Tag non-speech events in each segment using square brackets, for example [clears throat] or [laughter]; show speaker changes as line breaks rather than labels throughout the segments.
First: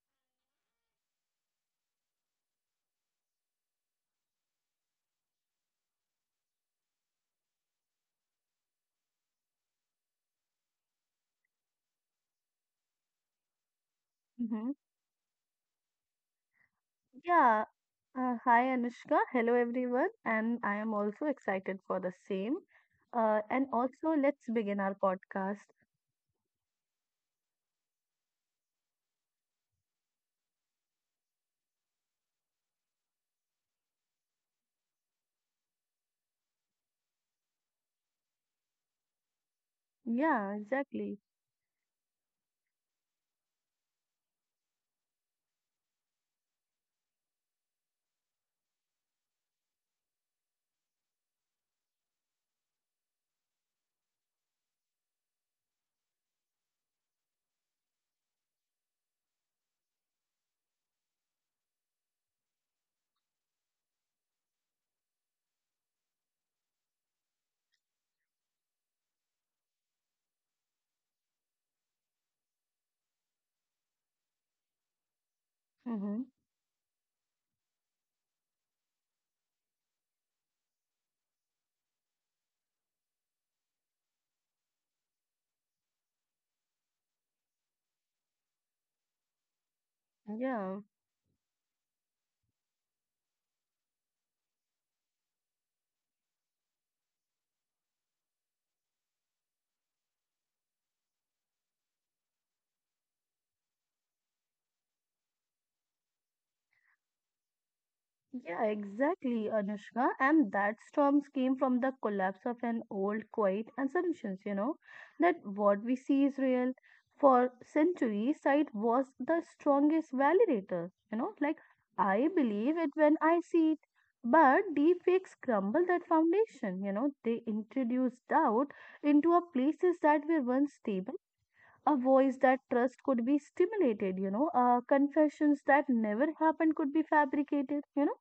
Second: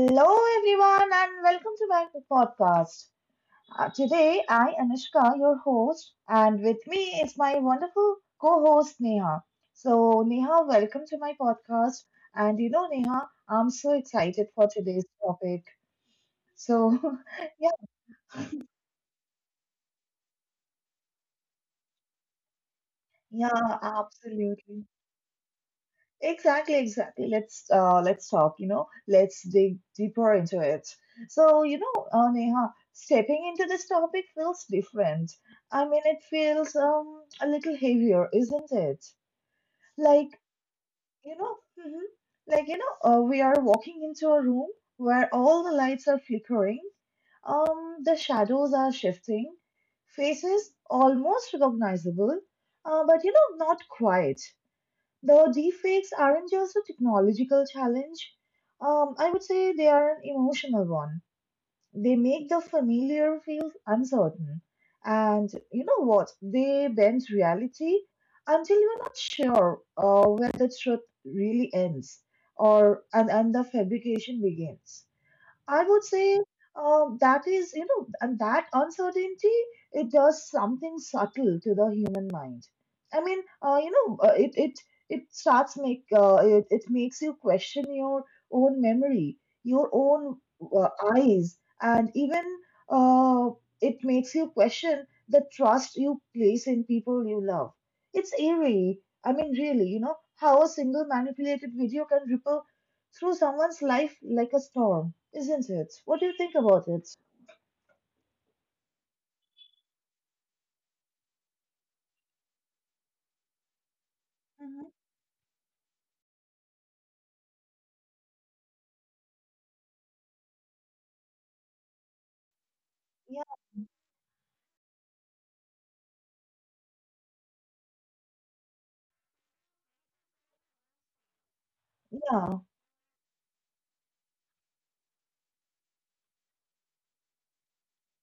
Hello, everyone, and welcome to my podcast. Today, I, Anushka, your host, and with me is my wonderful co host, Neha. So, Neha, welcome to my podcast. And you know, Neha, I'm so excited for
Mm-hmm.
today's topic. So, [laughs]
Yeah.
yeah,
Hi, Anushka. Hello, everyone. And I am also excited for the same. And
yeah,
also, let's begin
absolutely.
our podcast.
Exactly, exactly. Let's talk, you know, let's dig deeper into it. So, you know, Neha, stepping into this topic feels different. I mean, it feels a little heavier, isn't it? Like,
Yeah, exactly.
you know, mhm, like, you know, we are walking into a room where all the lights are flickering, the shadows are shifting, faces almost recognizable, but you know, not quite. The deepfakes aren't just a technological challenge. I would say they are an emotional one. They make the familiar feel uncertain. And you know what? They bend reality until you're not sure where the truth really ends or and the fabrication begins. I would
Mm-hmm.
say that is, you know, and that uncertainty, it does something subtle to the human mind. I mean, you know, it it it starts make it it makes you question your own memory, your own
Yeah.
uh, eyes, and even uh, it makes you question the trust you place in people you love. It's eerie. I mean, really, you know, how a single manipulated video can ripple through someone's life like a storm, isn't it? What do you think about it?
Yeah, exactly, Anushka. And that storms came from the collapse of an old quiet assumptions,
Mhm.
that what we see is real. For centuries, sight was the strongest validator, you know, like I believe it when I
Yeah,
see it. But deepfakes crumble that foundation, you know, they introduce doubt into a places that were once stable a voice that
yeah.
trust could be stimulated, you know, confessions that never happened could be fabricated, you know,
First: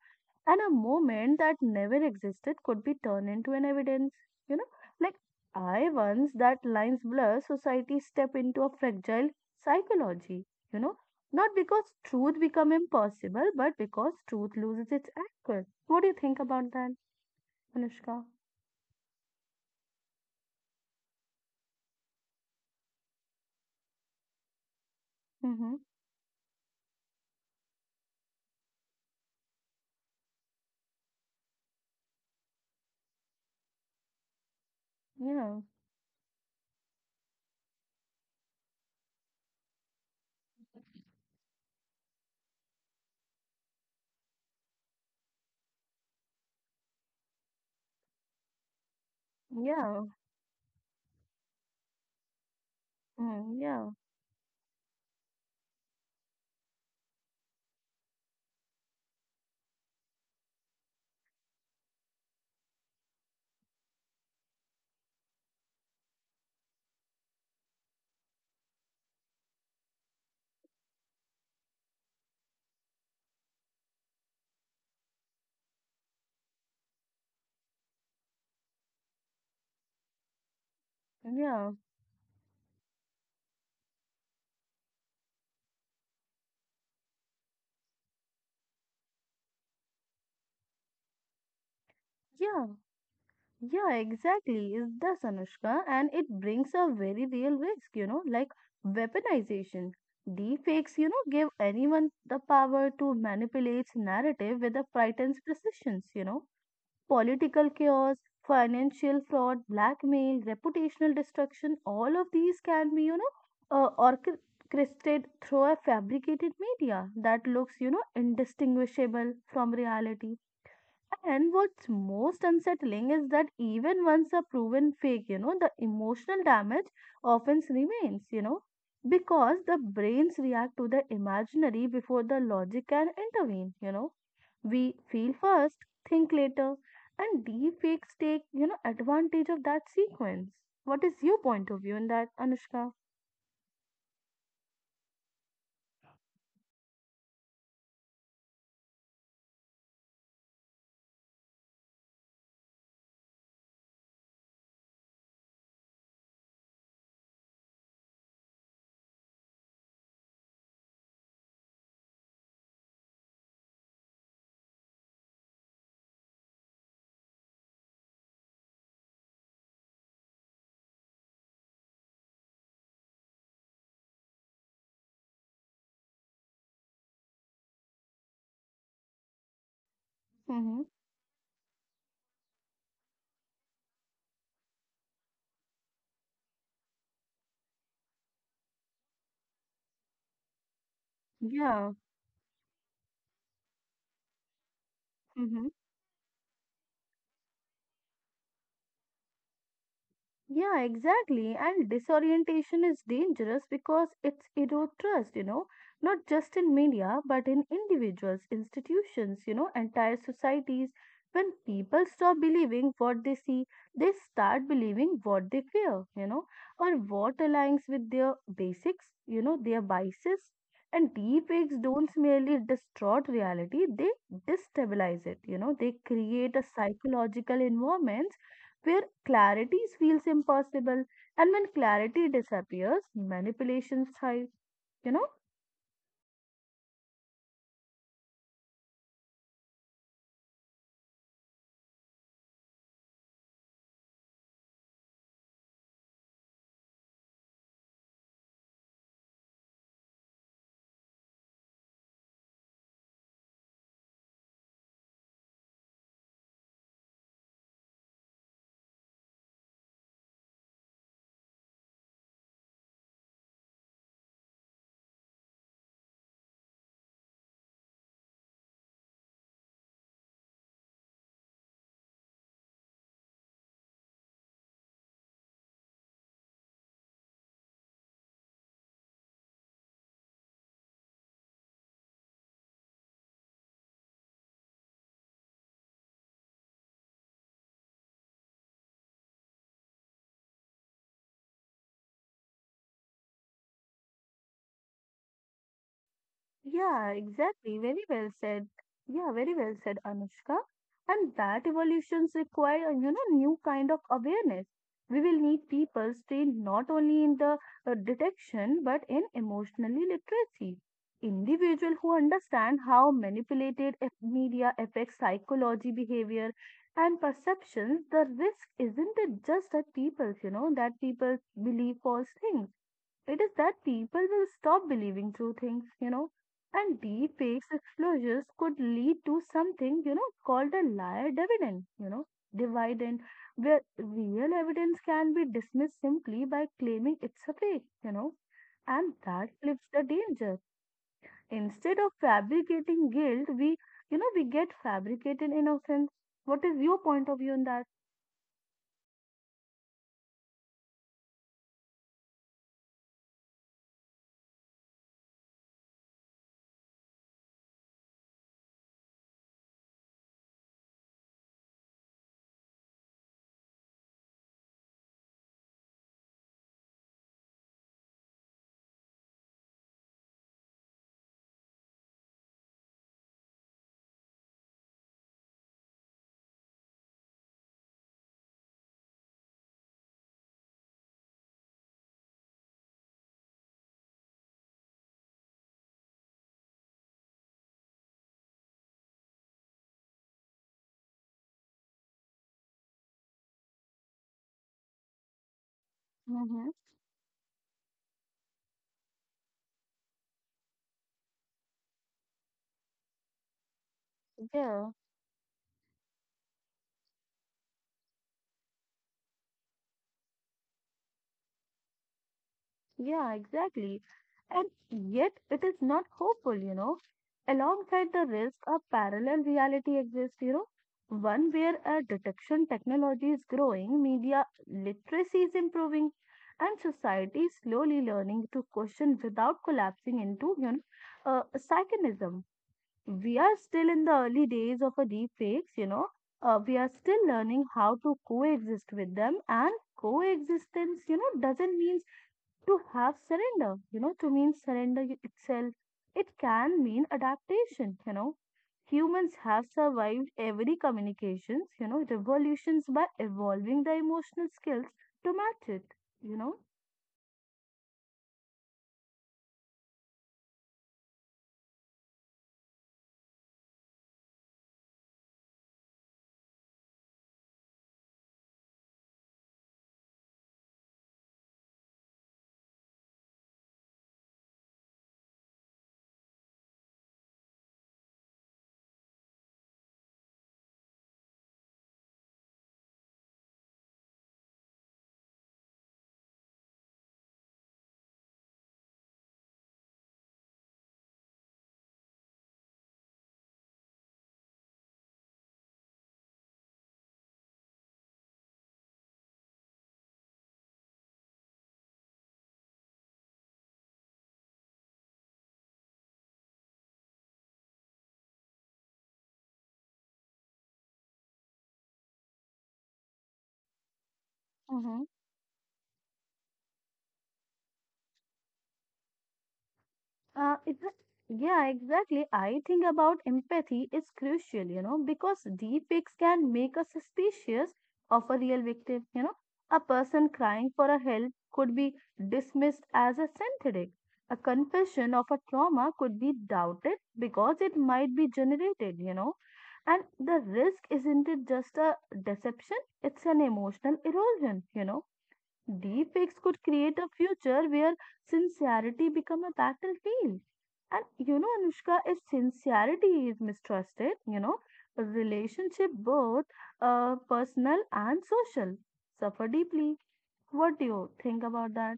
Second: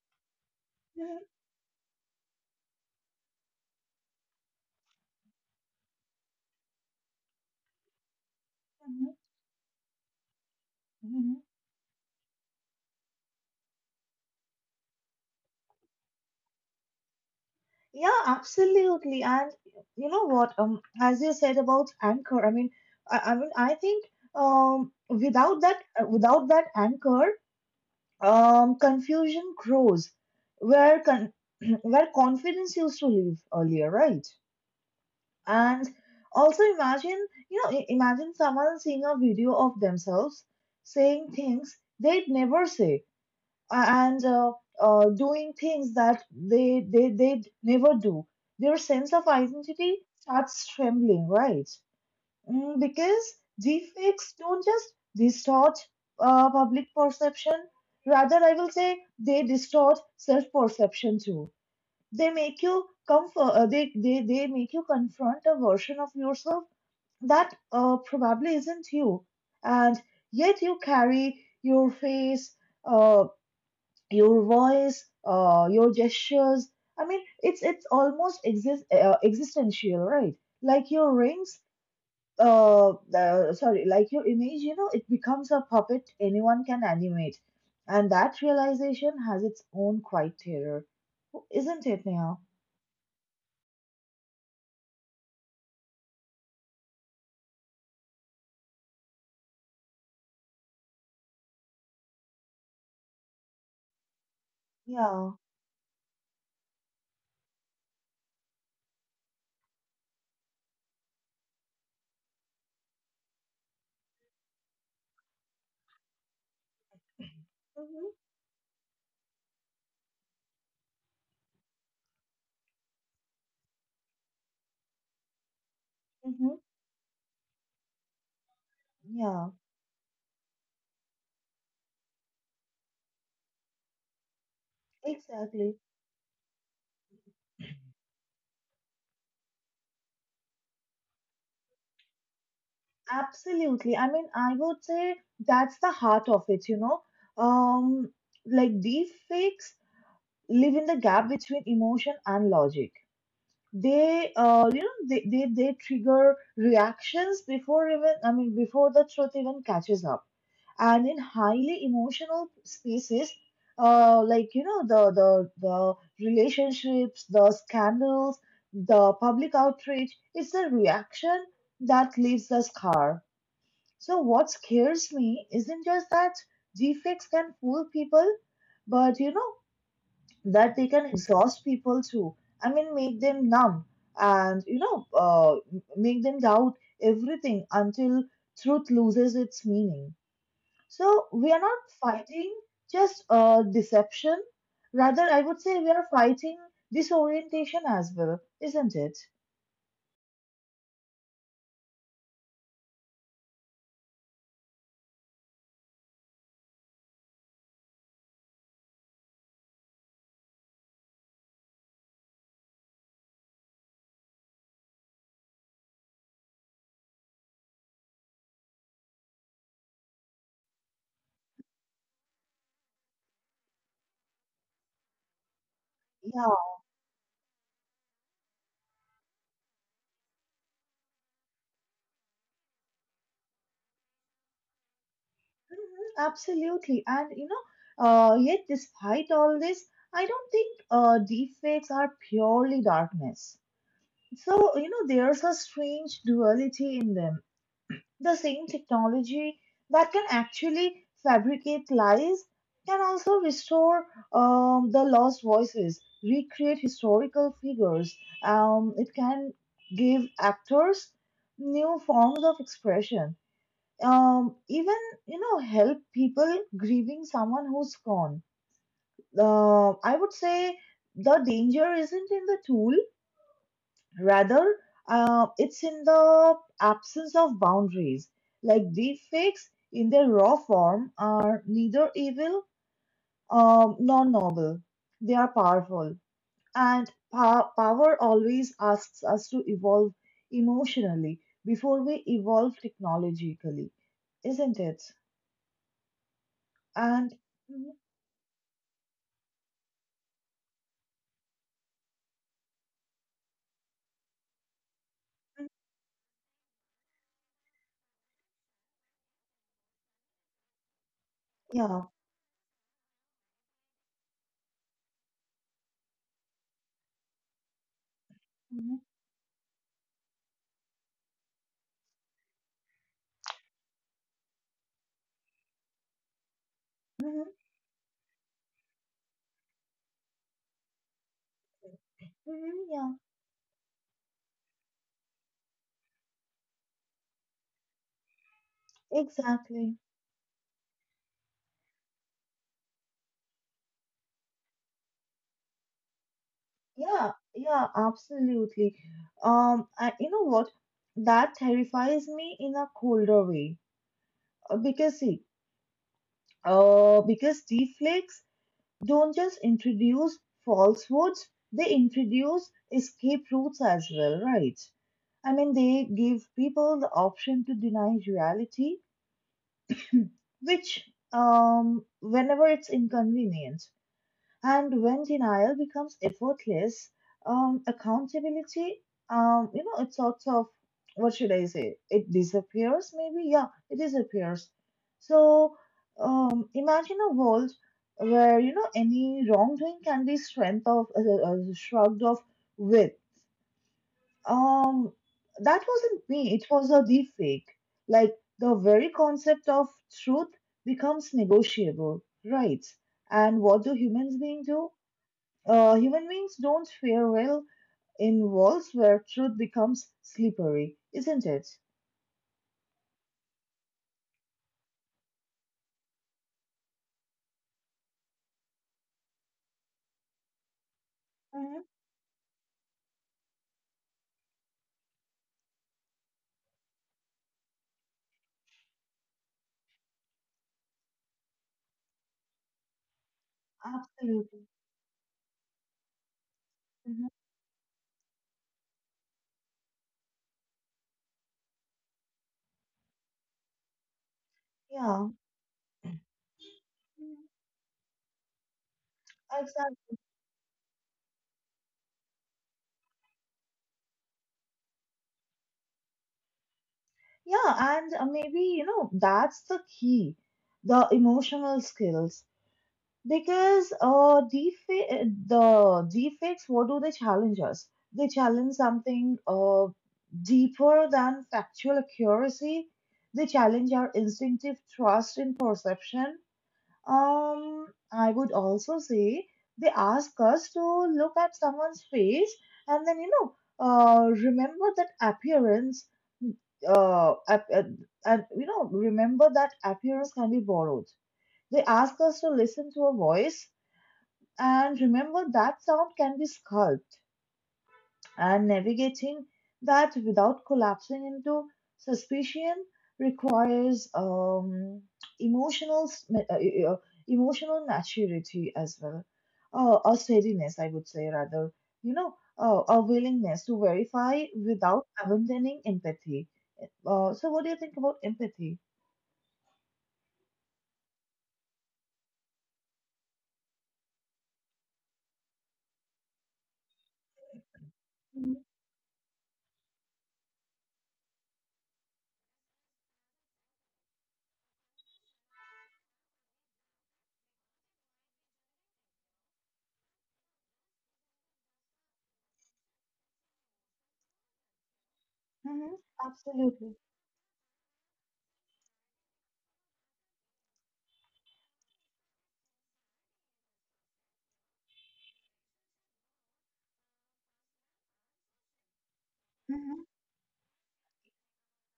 and a
Mhm,
moment that never existed could be turned into an evidence, you know, like I once that lines blur society step into a
mhm,
fragile psychology, you know,
mhm.
not because truth become impossible, but because truth loses its anchor. What do you think about that,
Yeah,
Anushka?
absolutely. And you know what? As you said about anchor, I mean, I think
Mm-hmm.
without that anchor, confusion grows where con [clears throat] where confidence used to live earlier, right?
Yeah,
And also imagine, you know, imagine someone seeing a video of themselves saying things they'd never say a- and doing things that they'd never do. Their sense of identity
yeah,
starts trembling, right? Mm, because
yeah,
deepfakes don't just distort public perception, rather, I will say they distort self perception too. They make you they make you confront a version of yourself that probably isn't you. And yet you carry your face, uh, your voice, your gestures. I mean, it's almost existential, right? Like your rings,
yeah,
uh, sorry, like your image, you know, it becomes a puppet anyone can animate. And that realization has its own quiet terror, isn't it, Neha?
yeah. Yeah, exactly. Is does Anushka, and it brings a very real risk, you know, like weaponization. Deepfakes, you know, give anyone the power to manipulate narrative with a
Yeah.
pretense precision, you know. Political chaos, financial fraud, blackmail, reputational destruction, all of these can be, you know, orchestrated through a fabricated media that looks, you know,
Mm-hmm,
indistinguishable from reality and what's most unsettling is that even once a proven fake, you know, the emotional
mm-hmm.
damage often remains, you know,
Yeah,
because the brains react to the imaginary before the logic can intervene, you know. We feel
exactly.
first, think later, and deep fakes take, you know, advantage of that sequence. What is your point of view in that, Anushka?
Absolutely. I mean, I would say that's the heart of it, you know. Um, like deep fakes live in the gap between emotion and logic. You know, they trigger reactions before even, I mean, before the truth even catches up. And in highly emotional spaces like you know the relationships, the scandals, the public outrage, it's the reaction that leaves the scar. So what scares me isn't just that defects can fool people, but you know, that
Mm-hmm.
they can exhaust people too. I mean, make them numb, and you know, make them doubt everything until truth loses its meaning. So we are not
Yeah.
fighting just deception. Rather, I would
Mm-hmm.
say we are fighting disorientation as well, isn't it?
Yeah, exactly. And disorientation is dangerous because it's erode trust, you know, not just in media, but in individuals, institutions, you know, entire societies. When people stop believing what they see, they start believing what they fear, you know, or what aligns with their basics, you know, their biases. And deep fakes don't merely distort reality, they destabilize it, you know, they
Yeah.
create a psychological environment where clarity feels impossible. And when clarity disappears, manipulations thrive, you know.
Mhm, absolutely. And you know, yet despite all this, I don't think deepfakes are purely darkness. So you know, there's a strange duality in them. The same technology that can actually fabricate lies can also restore the lost voices, recreate historical figures. It can give actors new forms of expression. Even you know, help people grieving someone who's gone. I would say the danger isn't in the tool. Rather, it's in the absence of boundaries. Like deepfakes in their raw form are neither evil nor noble. They are powerful. And power always asks us to evolve emotionally before we evolve technologically, isn't it?
Yeah,
And
exactly.
mhm,
Very well said. Yeah, very well said, Anushka. And that evolutions require, you know, new kind of awareness. We will
mhm,
need people trained not only in the detection but in emotionally literacy. Individuals
yeah.
who understand how media affects psychology, behavior, and perceptions. The risk
Mhm,
isn't it just that people believe false things it is that people will stop believing true things, you know. And
mhm,
deep fakes exposures could lead to something, you know, called a liar dividend, you know,
mhm. Yeah,
dividend, where real evidence can be dismissed simply by claiming it's a fake, you know. And that flips
exactly.
the danger. Instead of fabricating guilt, we get fabricated innocence. What is your point
Yeah,
of view on that?
yeah, absolutely. And you know what? That terrifies me in a colder way. Because see, because deflects don't just introduce falsehoods, they introduce escape routes as well, right? I mean, they give people the option to deny reality, [clears throat] which, whenever it's inconvenient. And when denial becomes effortless, accountability, you know, it sort of, what should I say? It disappears, maybe? Yeah, it disappears. So imagine a world where, you know, any wrongdoing can be shrugged off with, Um, "That wasn't me, it
Mm-hmm.
was a deep fake." Like the very concept of truth becomes negotiable, right? And what do humans being do?
Yeah.
Human beings don't fare well in worlds where truth becomes slippery, isn't it?
Yeah, exactly. And yet it is not hopeful, you know. Alongside the risk, a parallel reality exists, you know, one where
Hmm.
a detection technology is growing, media literacy is improving, and society is slowly learning to question without collapsing into psychonism. We are still in the early
Absolutely.
days of a deep fakes, you know. We are still
Hmm.
learning how to coexist with them, and coexistence, you know, doesn't mean to have surrender, you know, to mean
Yeah.
itself. It can mean adaptation, you know. Humans have
Exactly.
survived every communications, you know, revolutions by evolving the emotional skills to match it, you
Yeah, and maybe, you know, that's the key, the emotional skills. Because the defects, what do they challenge us? They challenge something deeper than factual accuracy. They challenge our instinctive trust in perception. Um, I would also say they ask us to look at someone's face and then, you know, remember that appearance, ap- and you know, remember that appearance can be borrowed. They ask us to listen to a voice and remember that sound can be sculpted, and navigating that without collapsing into suspicion requires emotional s- ma- uh, uh, emotional maturity as well, a steadiness, I would say rather, you know, a willingness to verify without
know.
abandoning empathy. So, what do you think about empathy?
Uh, it, yeah, exactly. I think about empathy is crucial, you know, because deepfakes can make us suspicious of a
Mhm.
real victim. You know, a person crying for a help could be dismissed as a synthetic. A confession of a trauma could be doubted because it might be generated, you know. And the risk isn't it just a deception? It's an emotional erosion, you know.
Hmm.
Deepfakes could
Absolutely.
create a future where sincerity become a battlefield. And you know, Anushka, if sincerity is mistrusted, you know, a relationship both personal and social suffer deeply. What do you think about that?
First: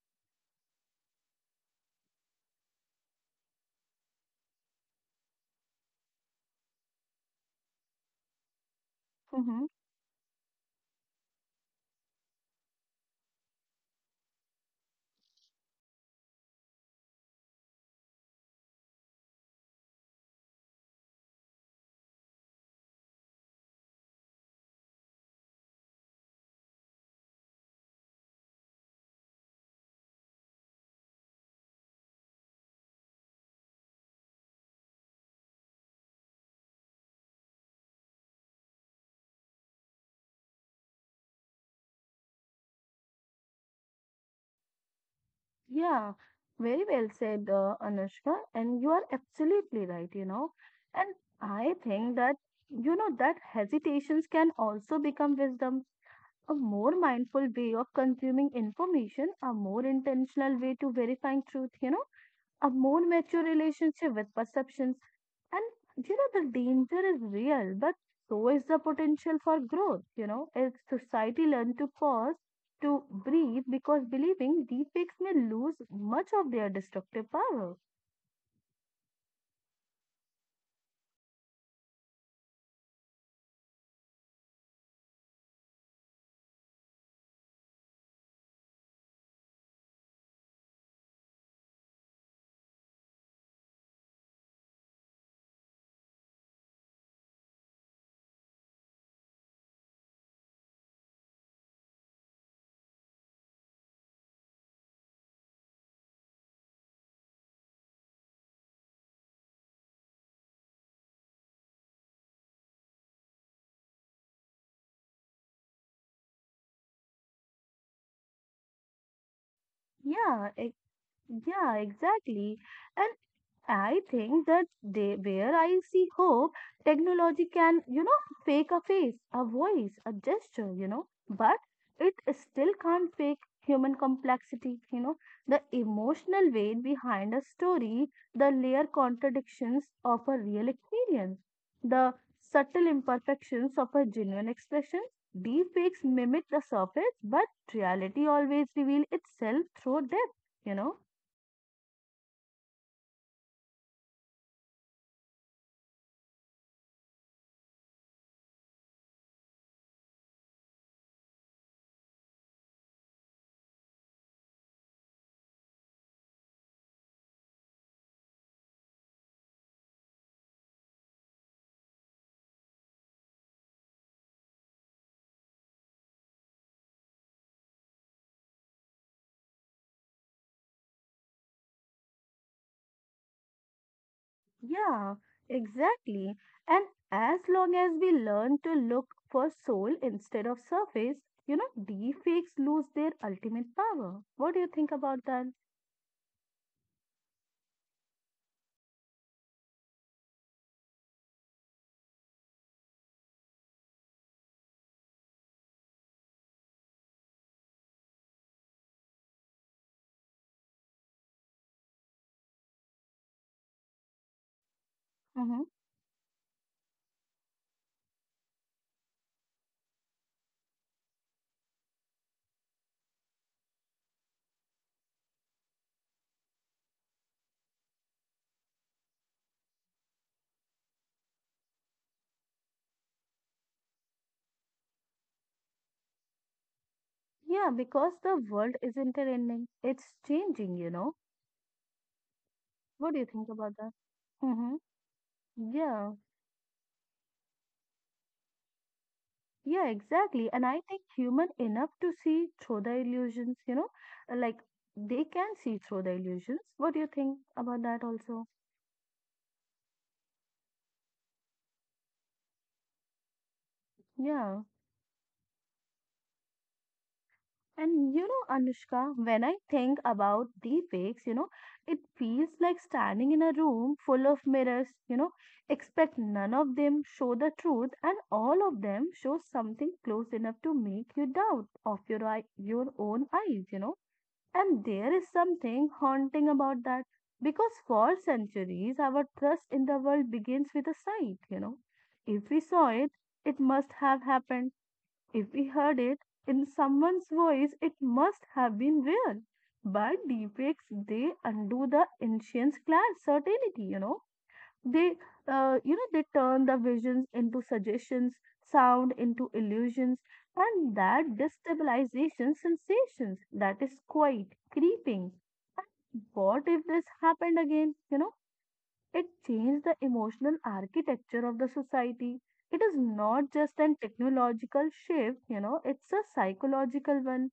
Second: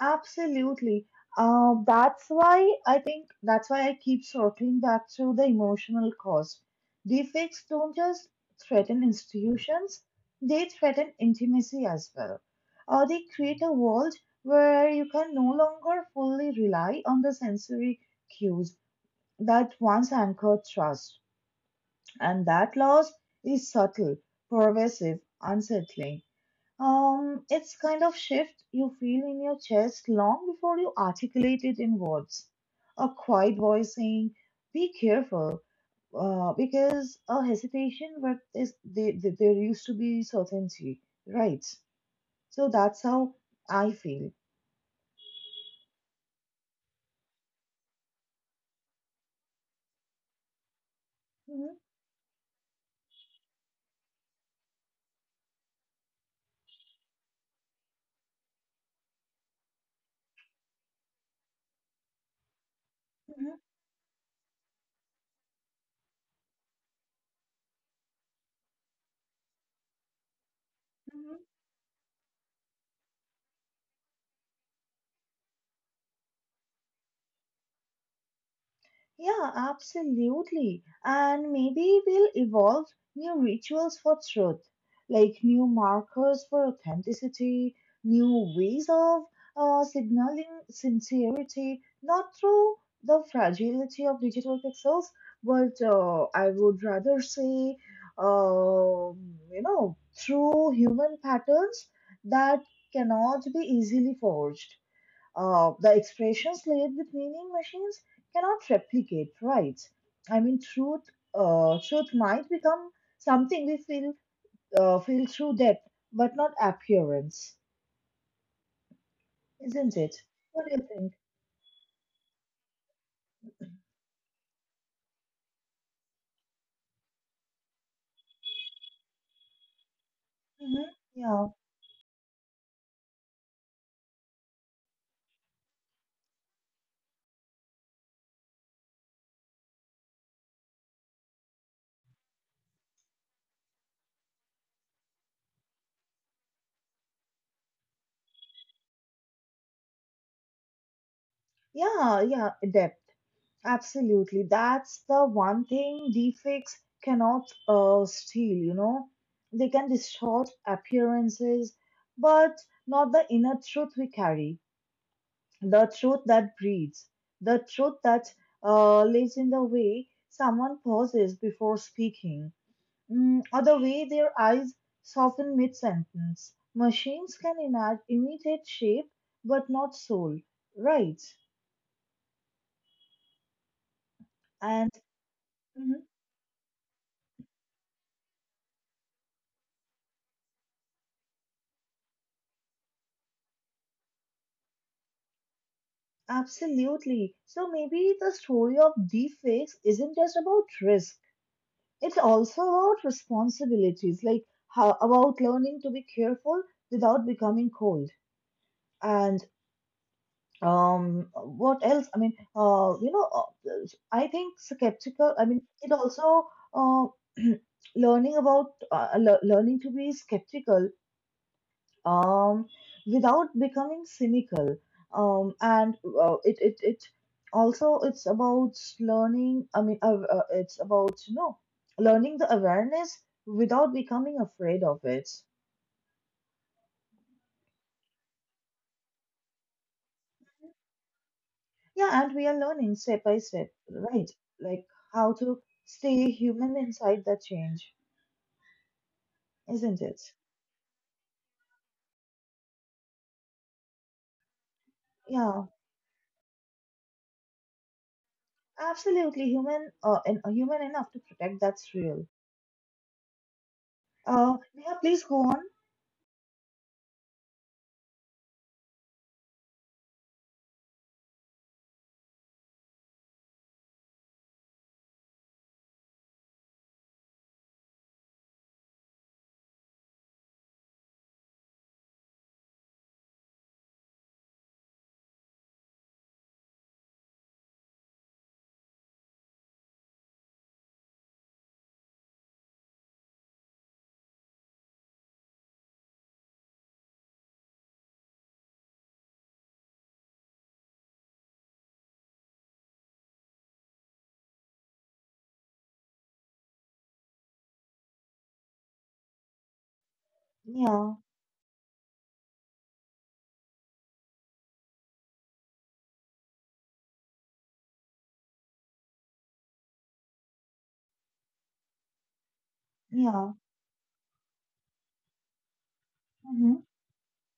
Absolutely. That's why I think, that's why I keep circling back to the emotional cause. Deepfakes don't just threaten
Hmm.
institutions, they threaten intimacy as well. They create a world where you can no longer fully rely on the sensory cues that once anchored trust. And that loss is subtle, pervasive, unsettling. It's kind of shift you feel in your chest long before you articulate it in words. A quiet voice saying, "Be careful," because a hesitation, but there used to be certainty, right? So that's how I feel.
Yeah, very well said, Anushka. And you are absolutely right, you know. And
Mhm,
I think that, you know, that hesitations can also become wisdom a more mindful way of consuming information, a more intentional way to verifying truth, you know, a more mature
mhm,
relationship with perceptions. And you know, the danger is real, but so is the potential for growth, you know, if
mhm.
society learn to pause, to breathe, because believing deepfakes may lose much of their destructive power.
Yeah, absolutely. And maybe we'll evolve new rituals for truth, like new markers for authenticity, new ways of signaling sincerity, not through the fragility of digital pixels, but I would rather say, you know, through human patterns that cannot be easily forged. The expressions layered with meaning machines cannot replicate, right? I mean, truth might become something we feel feel through depth, but not appearance, isn't it?
Yeah,
What
ex-
do you think?
yeah, exactly. And. I think that they, where I see hope, technology can, you know, fake a face, a voice, a gesture,
Hmm.
you know,
Yeah,
but it still can't fake human complexity, you know, the emotional weight behind a story, the layer contradictions of a real experience, the subtle imperfections of a genuine expression. Deepfakes mimic the surface, but reality always reveals itself through depth, you know.
yeah, depth. Absolutely. That's the one thing deepfakes cannot steal. You know, they can distort appearances, but not the inner truth we carry. The truth that breathes, the truth that lives in the way someone pauses before speaking, mm, or the way their eyes soften mid sentence. Machines can imitate shape, but not soul, right? And
Yeah,
mhm,
exactly. And as long as we learn to look for soul instead of surface, you know, deepfakes lose their ultimate power. What do you think about that?
absolutely. So maybe the story of deepfakes isn't just about risk. It's also about responsibilities, like how, about learning to be careful without becoming cold. And what else I mean you know I think skeptical, I mean
Hmm.
it also uh [clears throat] learning to be skeptical um without becoming cynical, and it, it it also it's about learning I mean it's about you know, learning the awareness without becoming afraid of it.
Yeah, because the world isn't ending, it's changing, you know.
Yeah, and we are learning
What do
step
you
by
think
step,
about that?
right?
Hmm.
Like how to
Yeah,
stay human inside that change,
yeah,
isn't it?
exactly. And I think human enough to see through the illusions, you know, like they can
Yeah,
see through the illusions. What do you think about that also?
absolutely human, and human enough to protect that's real.
Yeah.
Yeah, please go on.
And you know, Anushka, when I think about deepakes, you know, it feels like standing in a room full of mirrors, you know, expect none of them show the truth and all of them show something close enough to make you doubt of your own eyes, you know. And there is something haunting about that because for centuries our trust in the world begins with a sight, you know. If we saw it, it must have happened if we heard it in someone's voice, it must have been real. But deepfakes, they undo the ancient class certainty, you know. They, they turn the visions into suggestions, sound into illusions, and
Yeah,
that destabilization sensations that is quite creeping. What if this happened again, you know? It changed the emotional architecture of the society. It is
yeah,
not just an technological shift, you know, it's a
hmm,
psychological one.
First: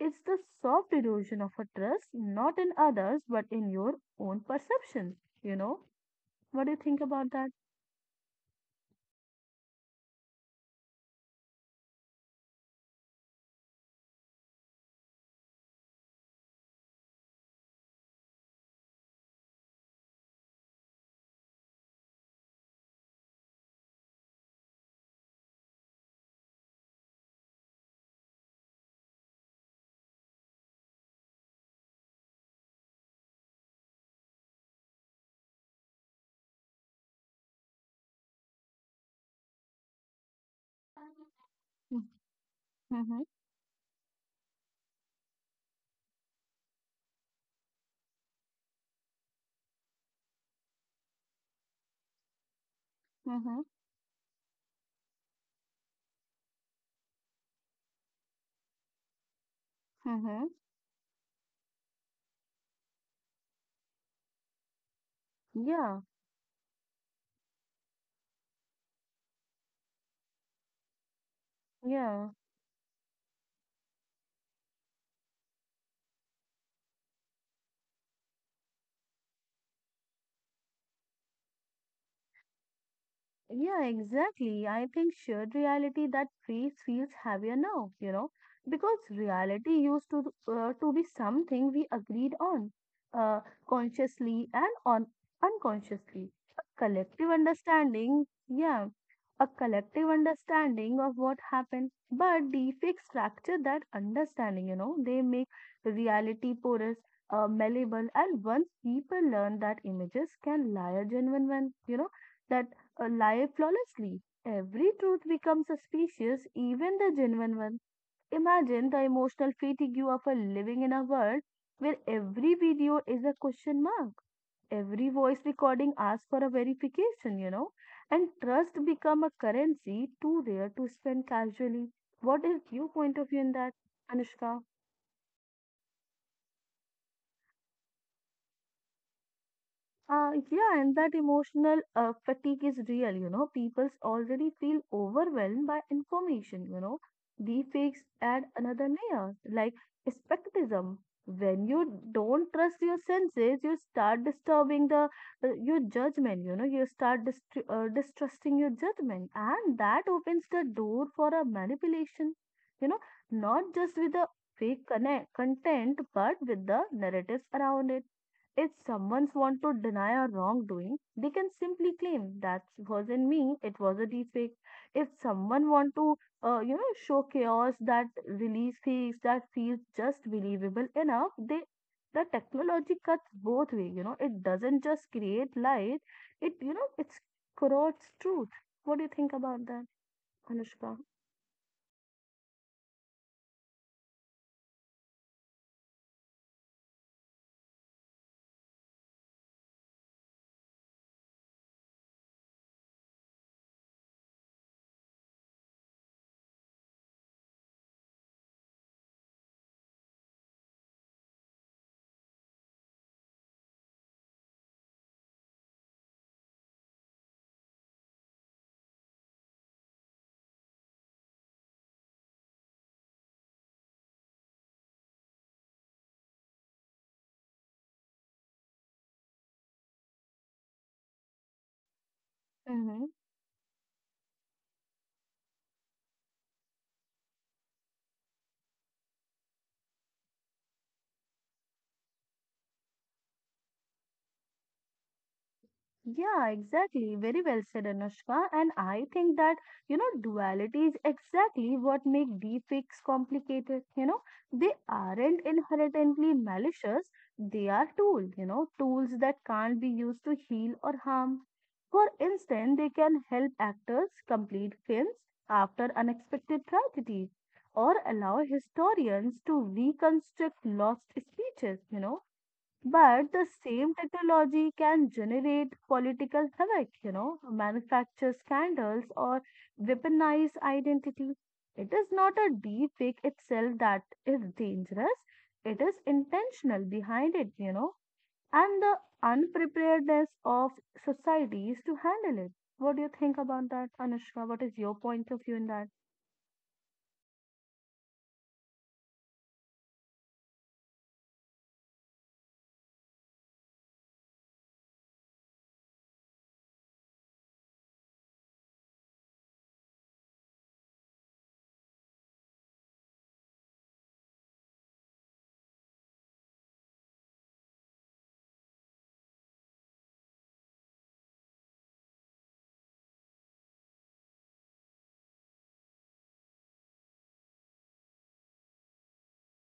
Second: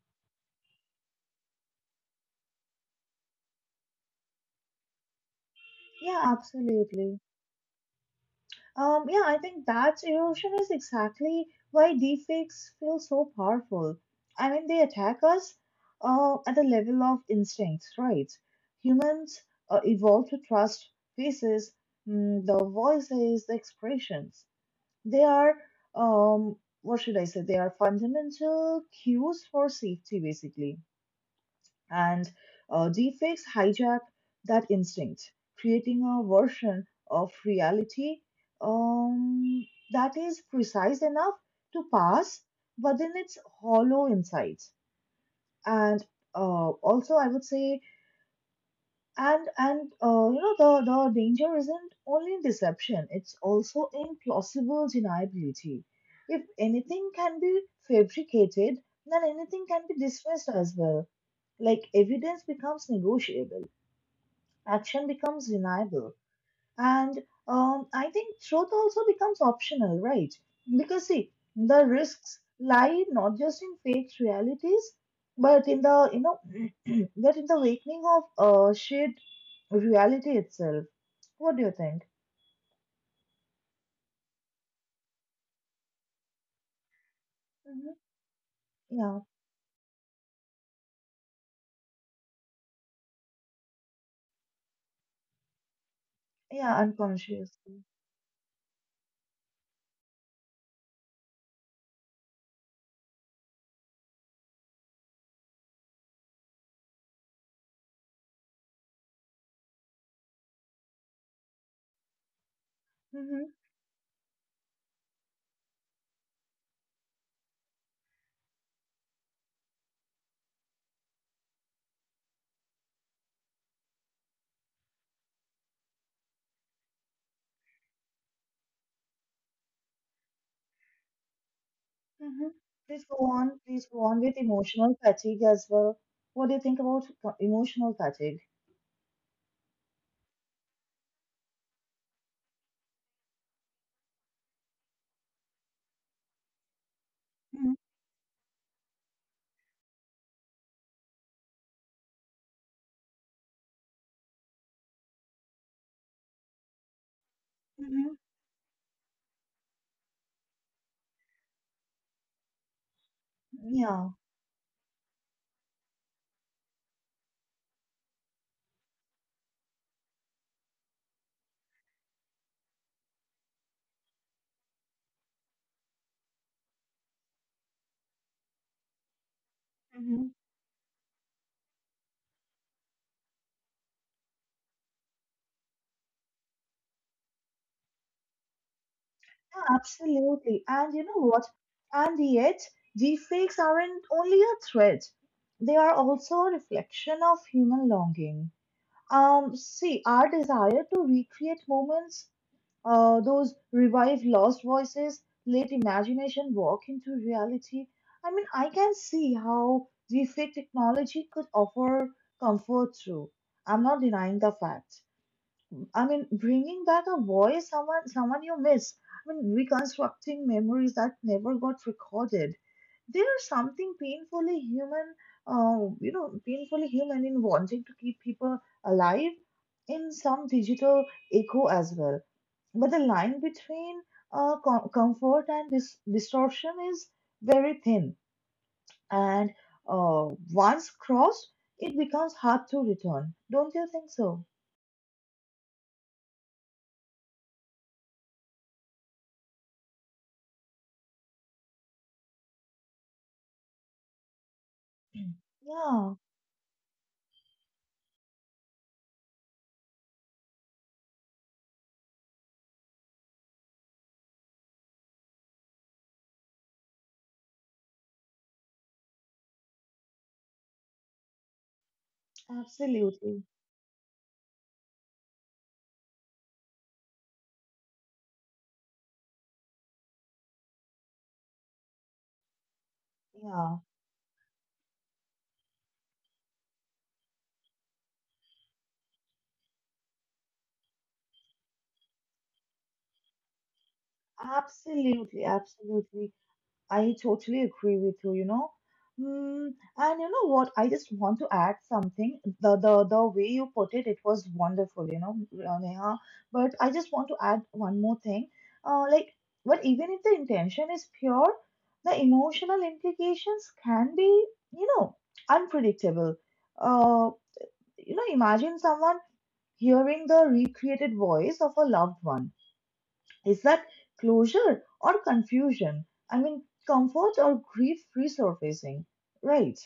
It's the soft erosion of a trust, not in others, but in your own perception. You know,
yeah,
what do you think
absolutely.
about that?
Yeah, I think that erosion is exactly why deepfakes feel so powerful. I mean, they attack us at the level of instincts, right? Humans evolved to trust faces, mm, the voices, the expressions. They are, um, what should I say? They are fundamental cues for safety, basically, and deepfakes hijack that instinct, creating a version of reality um, that is precise enough to
Mm-hmm,
pass, but then
mm-hmm,
it's hollow inside. And also, I would say and you know, the danger isn't only in deception; it's
mm-hmm.
also in plausible deniability. If anything can be fabricated, then anything can be
Mm-hmm.
dismissed as well. Like evidence becomes negotiable, action becomes
Yeah,
deniable. And I think truth also becomes optional, right? Because see, the
yeah.
risks lie not just in fake realities, but in the you know, [clears throat] but in the awakening of shared reality itself. What do you think?
Yeah, exactly. I think shared reality that phrase feels heavier now,
Hmm.
you know, because
Yeah,
reality used to be something we agreed on, uh, consciously and on unconsciously. A
yeah,
collective
unconsciously.
understanding, yeah, a collective understanding of what happened. But the fixed structure that understanding, you know, they make reality porous, malleable, and once people learn that images can lie genuine when you know. That
Mm-hmm,
alive flawlessly. Every truth becomes suspicious, even the genuine one. Imagine the emotional fatigue of a living in a world where every video is a question mark. Every voice recording asks for a verification, you know, and trust become a currency too rare to spend casually. What
mm-hmm.
is your
Please go
point of view in
on.
that,
Please go on with
Anushka?
emotional fatigue as well. What do you think about emotional fatigue?
Yeah, and that emotional fatigue is real, you know. People already feel overwhelmed by information, you know. The
Hmm.
fakes add another layer, like skepticism. When you don't trust your senses, you start disturbing the your judgment, you know. You start
Hmm.
distrusting your judgment, and that opens the door for a manipulation, you know, not just
Yeah.
with the content, but with the narratives around it if someone wants to deny a wrongdoing, they can simply claim that wasn't me, it was a defect. If someone wants to, you know, show chaos that release feels that feels just believable enough, they the technology cuts both way. You know, it doesn't just create light; it you know, it corrodes truth. What do you think
Yeah,
about that,
absolutely. And
Anushka?
you know what? And yet, deepfakes aren't only a threat, they are also a reflection of human longing. See, our desire to recreate moments, those revive lost voices, let imagination walk into reality. I mean, I can see how deepfake technology could offer comfort through. I'm not denying the fact. I mean, bringing back a voice, someone you miss. I mean, reconstructing memories that never got recorded. There's something painfully human, painfully human in wanting to keep people alive in some digital echo as well. But the line between comfort and distortion is very thin, and uh, once crossed, it becomes hard to return. Don't you think so?
Yeah, exactly. Very well said, Anushka. And I think that, you know, duality is exactly what make deepfakes complicated. You know, they
Mm.
aren't
Yeah.
inherently malicious. They are tools, you know, tools that can't be used to heal or harm. For instance, they can help actors complete films after unexpected tragedy or allow historians to reconstruct lost speeches, you know but
Absolutely.
the same technology can generate political havoc, you know, manufacture scandals or weaponize identity. It is not a deep fake
Yeah,
itself that is dangerous. It is intentional behind it, you know, and the unpreparedness of societies to handle it. What do you think about that, Anushka? What is your
absolutely,
point of view in that?
absolutely. I totally agree with you, you know. Mm, and you know what? I just want to add something. The way you put it, it was wonderful, you know, Neha. But I just want to add one more thing. Uh, like, but even if the intention is pure, the emotional implications can be, you know, unpredictable. Uh, you know, imagine someone hearing the recreated voice of a loved one. Is that closure or confusion? I mean, comfort or grief resurfacing, right?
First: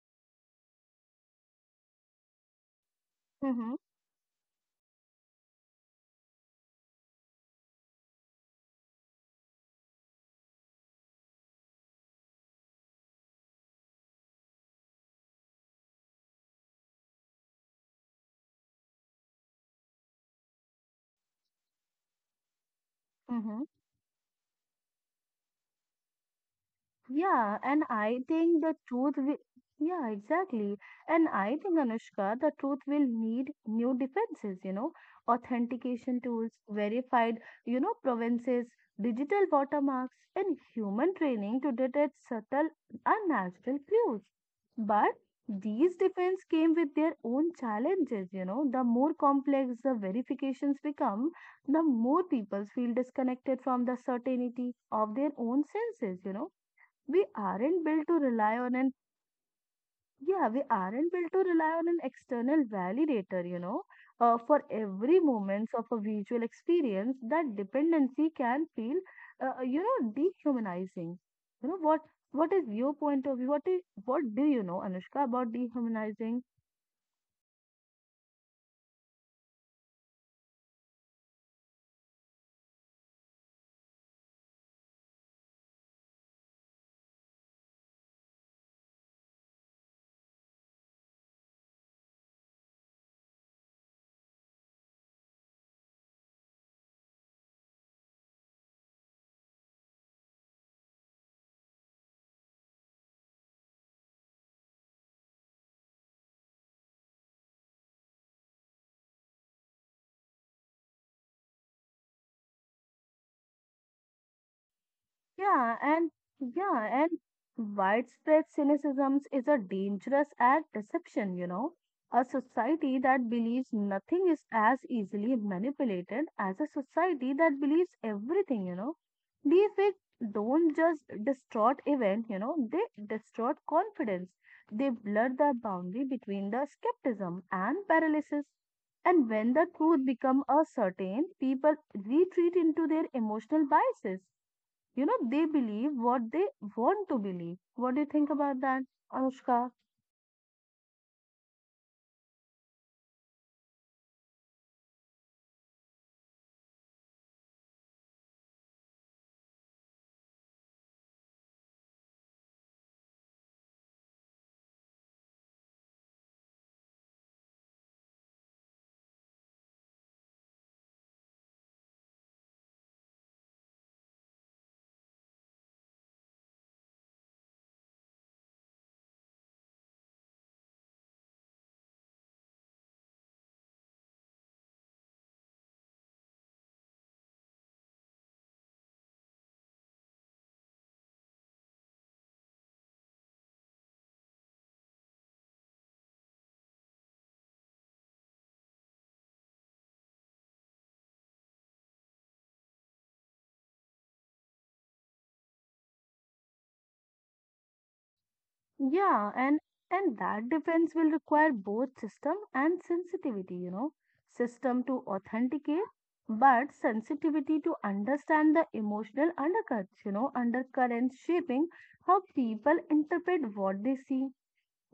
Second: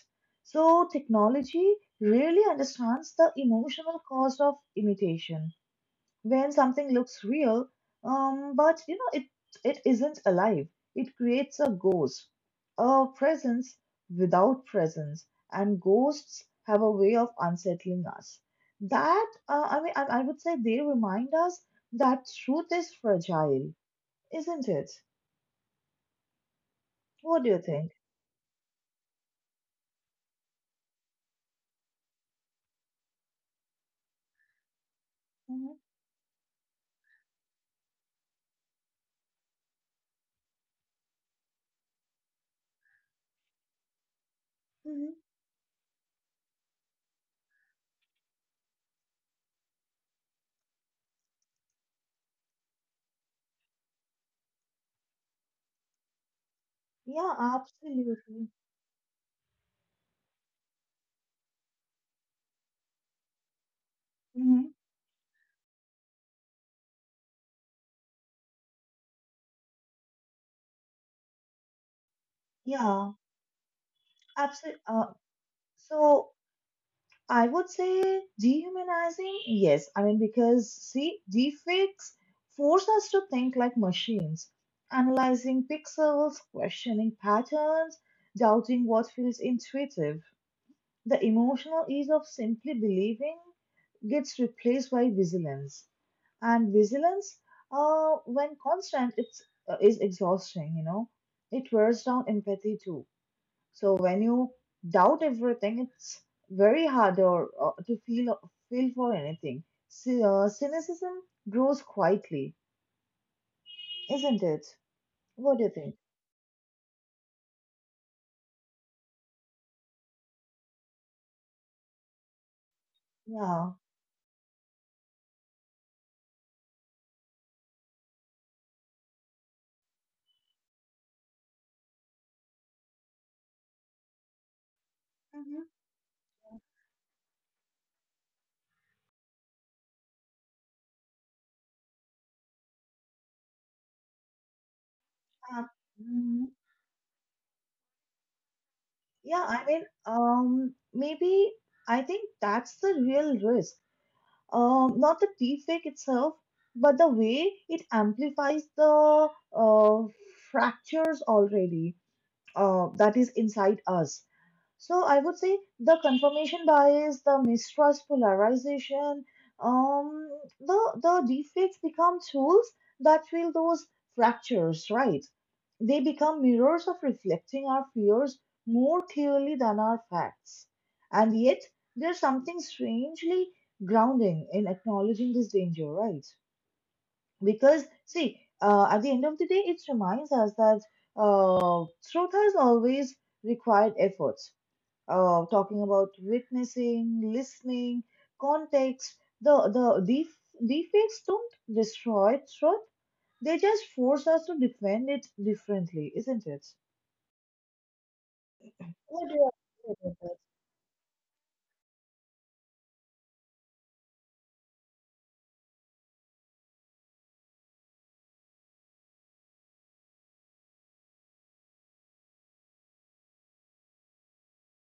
So, technology really understands the
Mm-hmm,
emotional cost of imitation. When something looks real, but you know, it isn't alive, it creates a ghost, a presence without presence, and ghosts have a way of unsettling us. That, I mean, I would say they remind us that truth is
mm-hmm.
fragile, isn't it? What do you
Yeah, and
think?
I think the truth will, yeah, exactly. And I think, Anushka, the truth will need new defenses, you know,
Hmm
authentication tools, verified, you know, provinces, digital watermarks, and human training to detect subtle, unnatural clues. But
hmm
these defense came with their own challenges, you know. The more complex the verifications become, the more people feel disconnected from the certainty of their own senses, you know we
Yeah,
aren't built to
absolutely.
rely on an yeah we aren't built to rely on an external validator, you know, for
Hmm
every moments of a visual experience. That dependency can feel, you know, dehumanizing. You know what is your
Yeah,
point of view? What do you know,
absolutely. Uh,
Anushka, about
so
dehumanizing?
I would say dehumanizing, yes. I mean, because see, deepfakes force us to think like machines, analyzing pixels, questioning patterns, doubting what feels intuitive. The emotional ease of simply believing gets replaced by vigilance. And vigilance, when constant, it's is exhausting. You know, it wears down empathy too. So when you doubt everything, it's very hard to feel for anything. So, cynicism grows quietly, isn't it? What do
Yeah,
you think?
and yeah, and widespread cynicism is a dangerous act deception, you know. A society that believes
Yeah.
nothing is as easily manipulated as a society that believes everything, you know. Deepfakes don't just distort event, you know, they distort confidence. They blur the
hmm
boundary between the skepticism and paralysis. And when the truth becomes uncertain, people retreat into their emotional biases, you know, they
Uh,
believe what they
mm,
want to believe. What do you think about that,
yeah,
Anushka?
I mean, maybe I think that's the real risk. Not the deepfake itself, but the way it amplifies the uh, fractures already that is inside us. So I would say the confirmation bias, the mistrust, polarization, um, the defects become tools that fill those fractures, right? They become mirrors of reflecting our fears more clearly than our facts. And yet, there's something strangely grounding in acknowledging this danger, right? Because, see, at the end of the day, it reminds us that uh, truth has always required effort, talking about witnessing, listening, context. The deep Deepfakes don't destroy truth; they just force us to defend it differently, isn't it?
Yeah,
What do
and
you think
and
about
that
that?
defense will require both system and sensitivity, you know. System to authenticate, but sensitivity to understand the emotional undercuts, you know, undercurrents shaping how people interpret what they see.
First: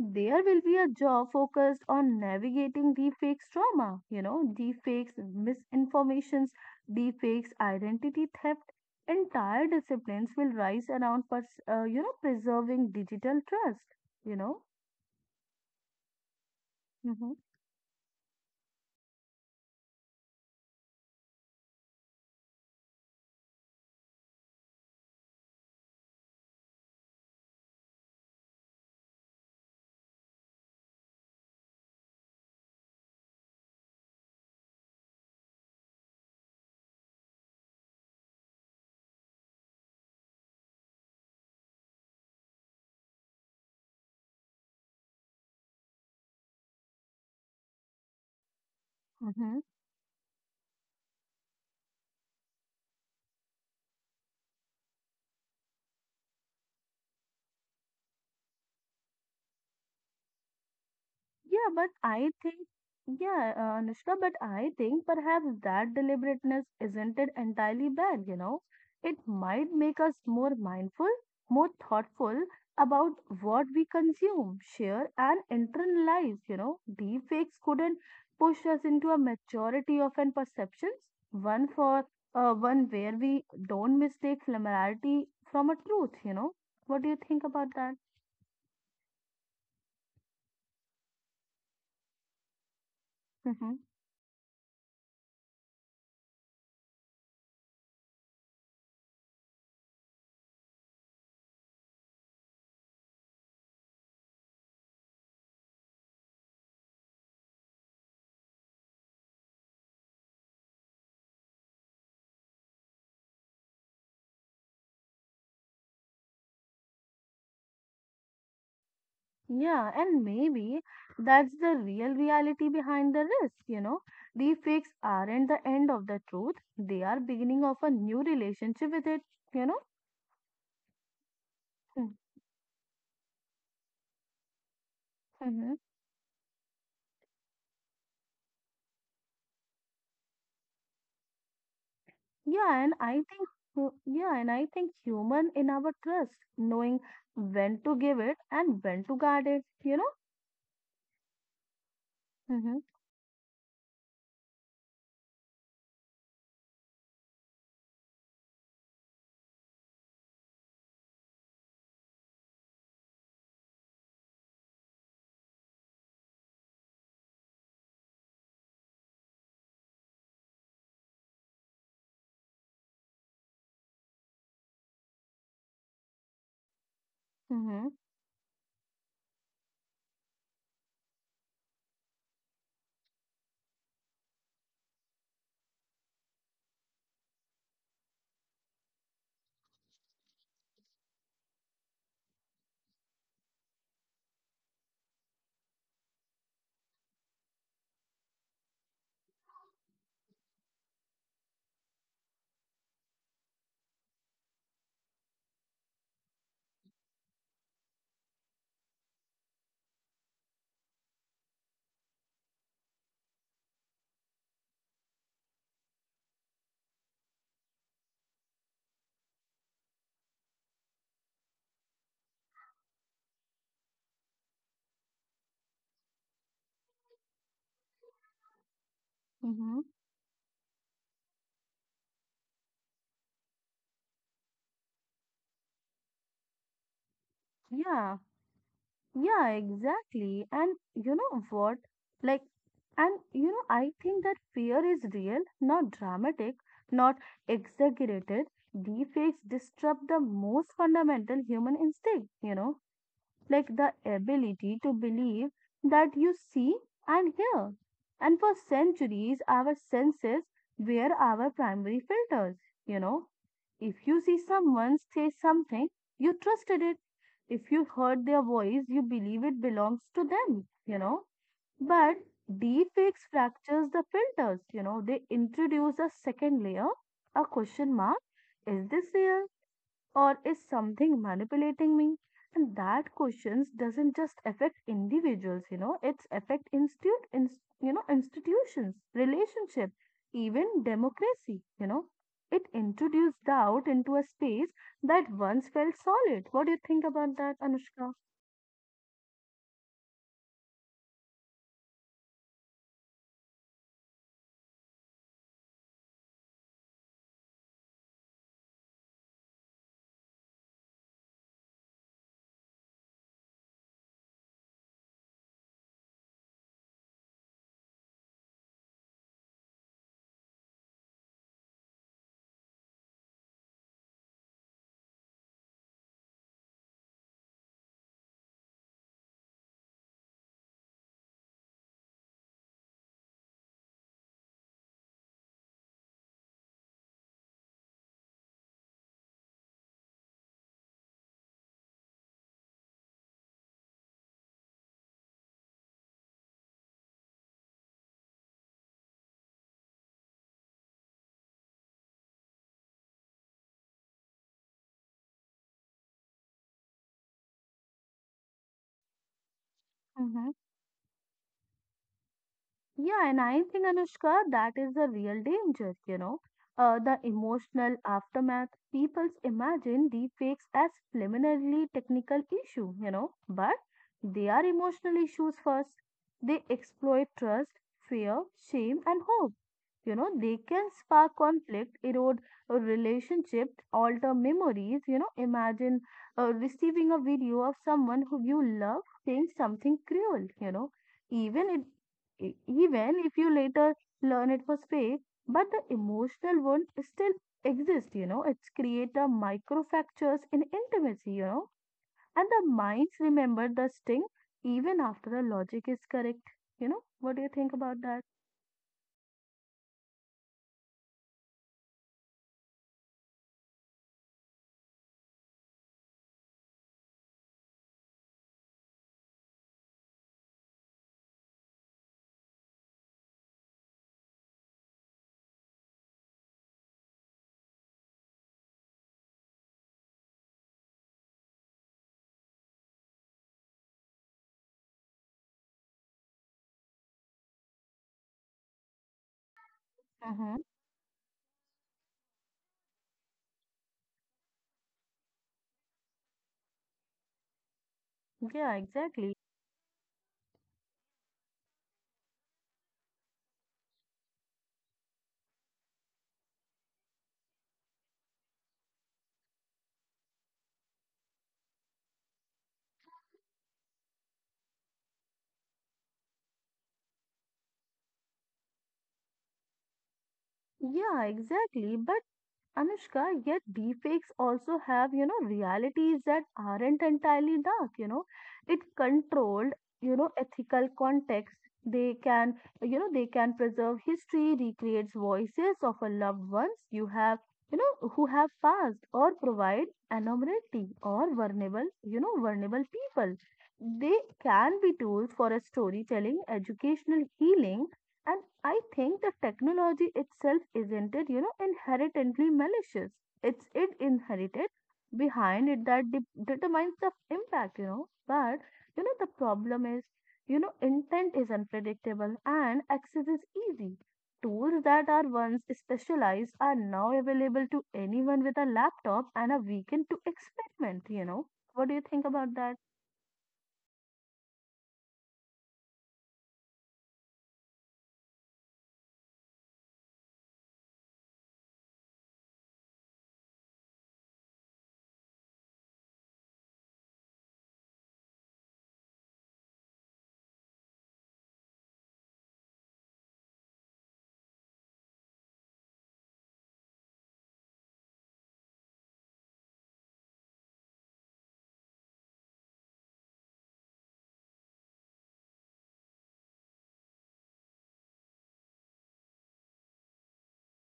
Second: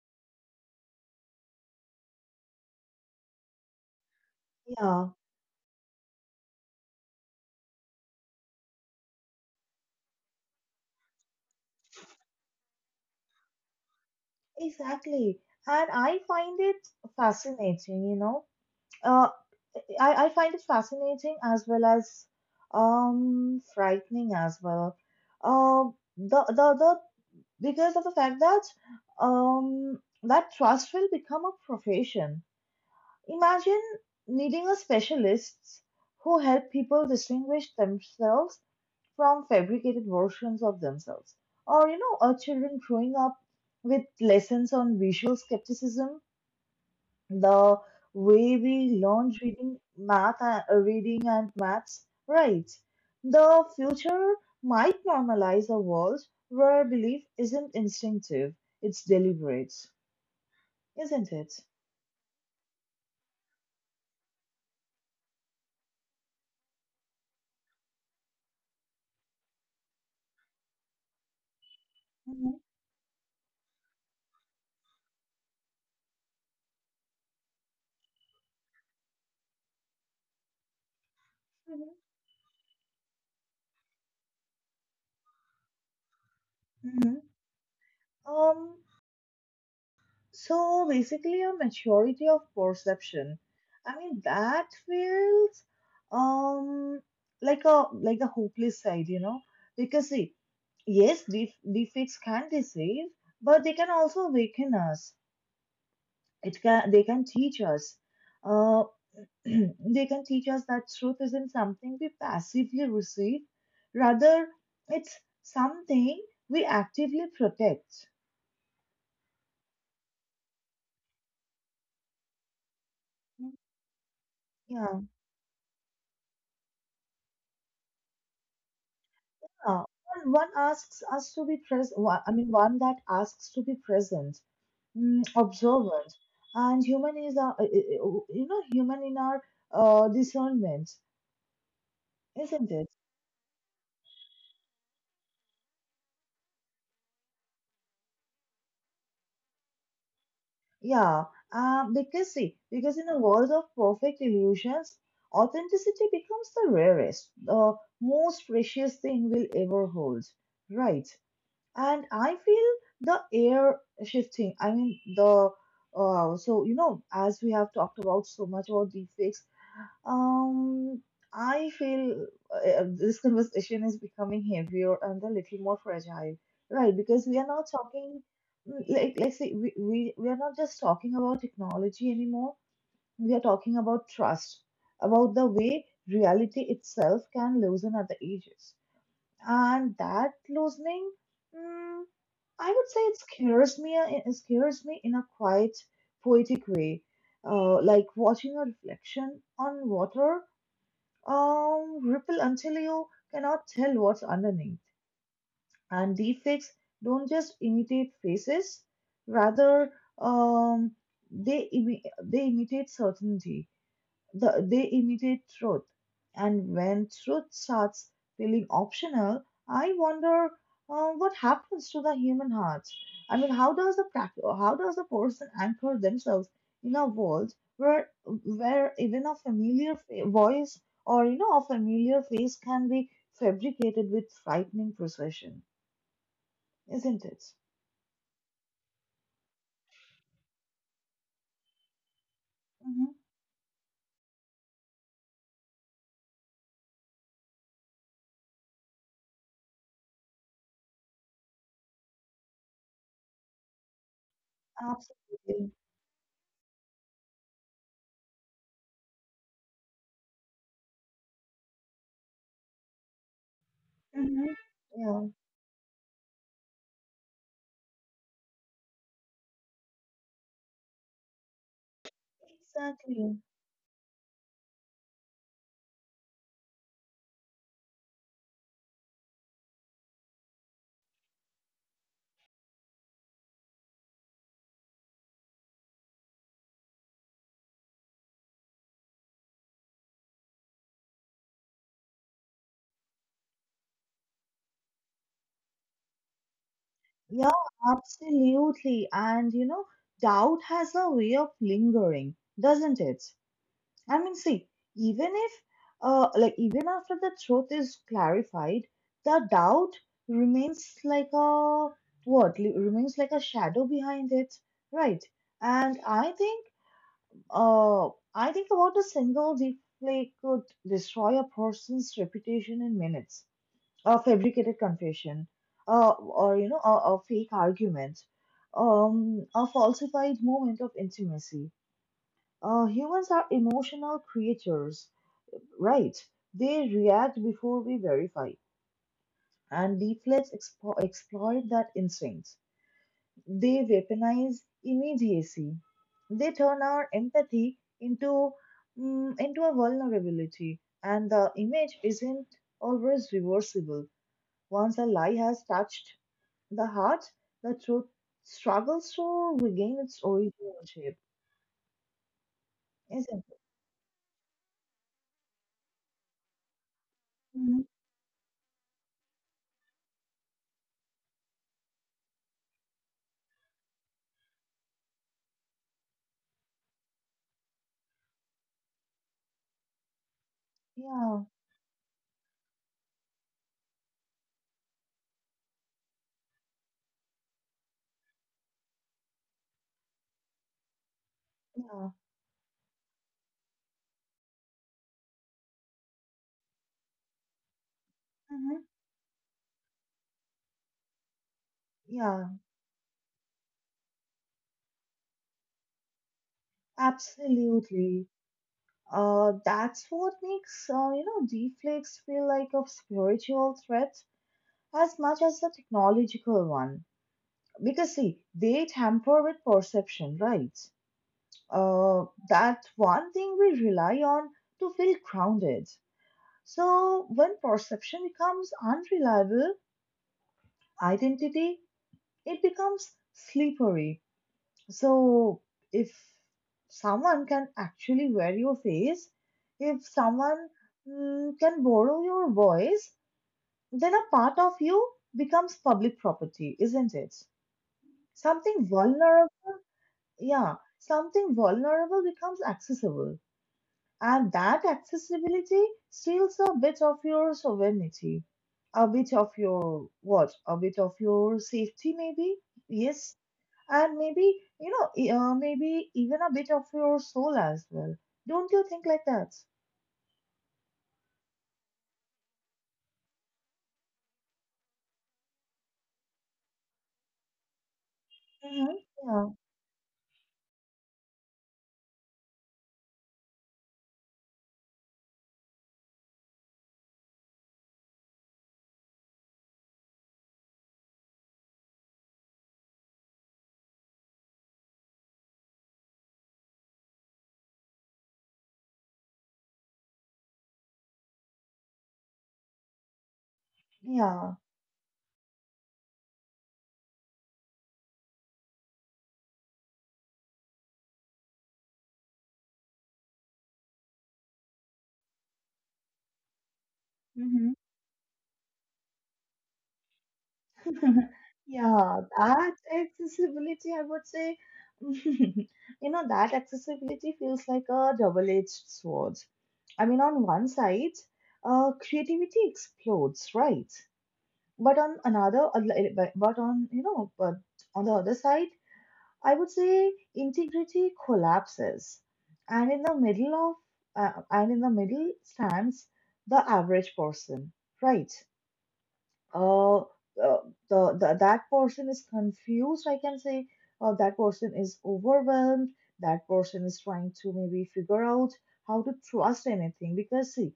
There will be a job focused on navigating deepfakes trauma, you know,
Yeah,
deepfakes misinformations, deepfakes identity theft. Entire disciplines will rise around, you know, preserving digital trust, you know.
exactly. And I find it
hmm
fascinating, you know. Uh, I find it fascinating as well as frightening as well. The Because of the fact that that trust will become a profession. Imagine needing a specialist who help people distinguish themselves from fabricated versions of themselves, or you know, our children growing up with lessons on visual skepticism the way we learn
hmm
reading math and reading and maths, right? The future might normalize a world where belief isn't instinctive, it's deliberate, isn't it?
Yeah, but I think, yeah, Anushka, but I think perhaps that deliberateness isn't it entirely bad, you know? It might make us more mindful, more thoughtful
Hmm
about what we consume, share, and internalize, you know? Deepfakes couldn't push us into a maturity of an perceptions, one for one where we don't mistake familiarity from a truth, you know? What do you
hmm
think about that?
um So basically, a maturity of perception.
Mm-hmm.
I mean, that feels um like a hopeless side, you know, because see, yes, defects can deceive, but they can also awaken us. It can They can teach us. Uh, [clears throat] they can teach us that truth isn't something we passively receive, rather, it's something we actively protect.
Yeah, and maybe that's the real reality behind the risk,
Mm.
you know. Deepfakes
Yeah.
aren't the end of the truth. They are beginning of a new relationship with it, you know.
Uh, One asks us to be present. I mean, one that asks to be present, mm,
Mm-hmm.
observant, and you know, human in our discernment, isn't
Yeah,
it?
and I think, human in our trust, knowing when to give it and when to guard it, you know?
Yeah. Because see,
Mm-hmm.
because in a world of perfect illusions, authenticity becomes the rarest, the most precious thing we'll ever hold, right? And I feel the air shifting. I mean, the so you know, as we have talked about so much about deepfakes, um, I feel this conversation is becoming heavier and a little more fragile, right? Because we are not
Mm-hmm.
talking mm, like let's say we are not just talking about technology anymore. We are talking about trust, about the way reality itself can loosen at the edges, and that loosening. Mm, I would say it scares me. It scares me in a quiet, poetic way, like watching a reflection on water ripple until you cannot tell what's underneath. And deepfakes don't just imitate faces; rather, um, they imitate certainty, they imitate truth. And when truth starts feeling optional, I wonder what happens to the human heart. I mean, how does a person anchor themselves in a world where even a
Mm-hmm.
voice or you know a familiar face can be fabricated with frightening precision, isn't it?
Yeah, yeah, exactly. And you know what? Like
Hmm
And you know, I think that fear is real, not dramatic, not exaggerated. Defects disrupt the most fundamental human instinct, you know, like the ability to believe
Absolutely.
that you see and hear. And for centuries, our senses were our primary filters, you know. If you see
Hmm
someone
Yeah.
say something, you trusted it. If you heard their voice, you believe it belongs to them, you know, but deepfakes
Exactly.
fractures the filters, you know, they introduce a second layer, a question mark. Is this real, or is something manipulating me? And that questions doesn't just affect individuals, you know, it's affect institute, inst you know, institutions, relationship, even democracy, you know. It introduced doubt into a space that once felt solid. What do you think about
Yeah,
that, Anushka?
absolutely. And you know, doubt has a way of lingering, doesn't it? I mean, see, even if, even after the truth is clarified, the doubt remains like a what? Remains like a shadow behind it, right? And uh, I think about a single deep play could destroy a person's reputation in minutes, a fabricated confession, or you know, a fake argument, a falsified moment of intimacy. Humans are emotional creatures, right? They react before we verify, and deepfakes exploit that instinct. They weaponize immediacy. They turn our empathy into into a vulnerability, and the image isn't always reversible. Once a lie has touched the heart, the truth struggles to regain its
Mhm.
original shape,
Yeah,
isn't
and
it?
I think, Anushka, that is the real danger, you know. The
Mhm.
emotional aftermath. People imagine deepfakes as preliminarily technical issue, you know, but they are emotional issues first. They exploit trust, fear, shame, and hope. You know, they can
Yeah,
spark conflict, erode a relationship, alter memories. You know, imagine receiving a video of someone who you love saying something cruel, you know, even
yeah,
even if you later learn it was fake, but the emotional wound still exists, you know, it's
hmm
create a microfractures in intimacy, you know, and
yeah,
the minds remember the sting even after the logic is correct. You know, what do you think about that?
absolutely. That's what makes you know deflex feel like a spiritual threat as much as a technological one. Because see, they tamper with perception, right? That one thing we rely on to feel grounded. So when perception becomes unreliable, identity, it becomes slippery. So, if someone can actually wear your face, if
Mm-hmm.
someone mm, can borrow your voice, then a part of you becomes public property, isn't it?
Yeah,
Something
exactly.
vulnerable, yeah, something vulnerable becomes accessible, and that accessibility steals a bit of your sovereignty, a bit of your what, a bit of your safety, maybe. Yes, and maybe you know maybe even a bit of your soul as well. Don't you think like that?
Yeah, exactly. But Anushka, yet deepfakes also have, you know, realities that aren't entirely dark, you know. It
Mm-hmm.
controlled, you know, ethical context. They can, you know, they can preserve history, recreates voices of a loved ones you have, you know, who have passed or provide anonymity or vulnerable, you know, vulnerable people. They can be tools for a storytelling, educational healing. I think the technology itself isn't it, you know, inherently malicious. It's it
Yeah, yeah.
inherited behind it that determines the impact, you know. But you know the problem is, you know, intent is unpredictable and access is easy. Tools that are once specialized are now available
Mm-hmm.
to anyone with a laptop and a weekend to experiment, you
[laughs]
know. What do you
Yeah,
think about
that
that?
accessibility I would say, [laughs] you know, that accessibility feels like a double-edged sword. I mean, on one side, creativity explodes, right? But on you know, but on the other side, I would say integrity collapses, and in the middle of and in the middle stands the average person, right? uh, uh, the That person is confused, I can say, that person is overwhelmed, that person is trying to maybe figure out how to trust anything, because see,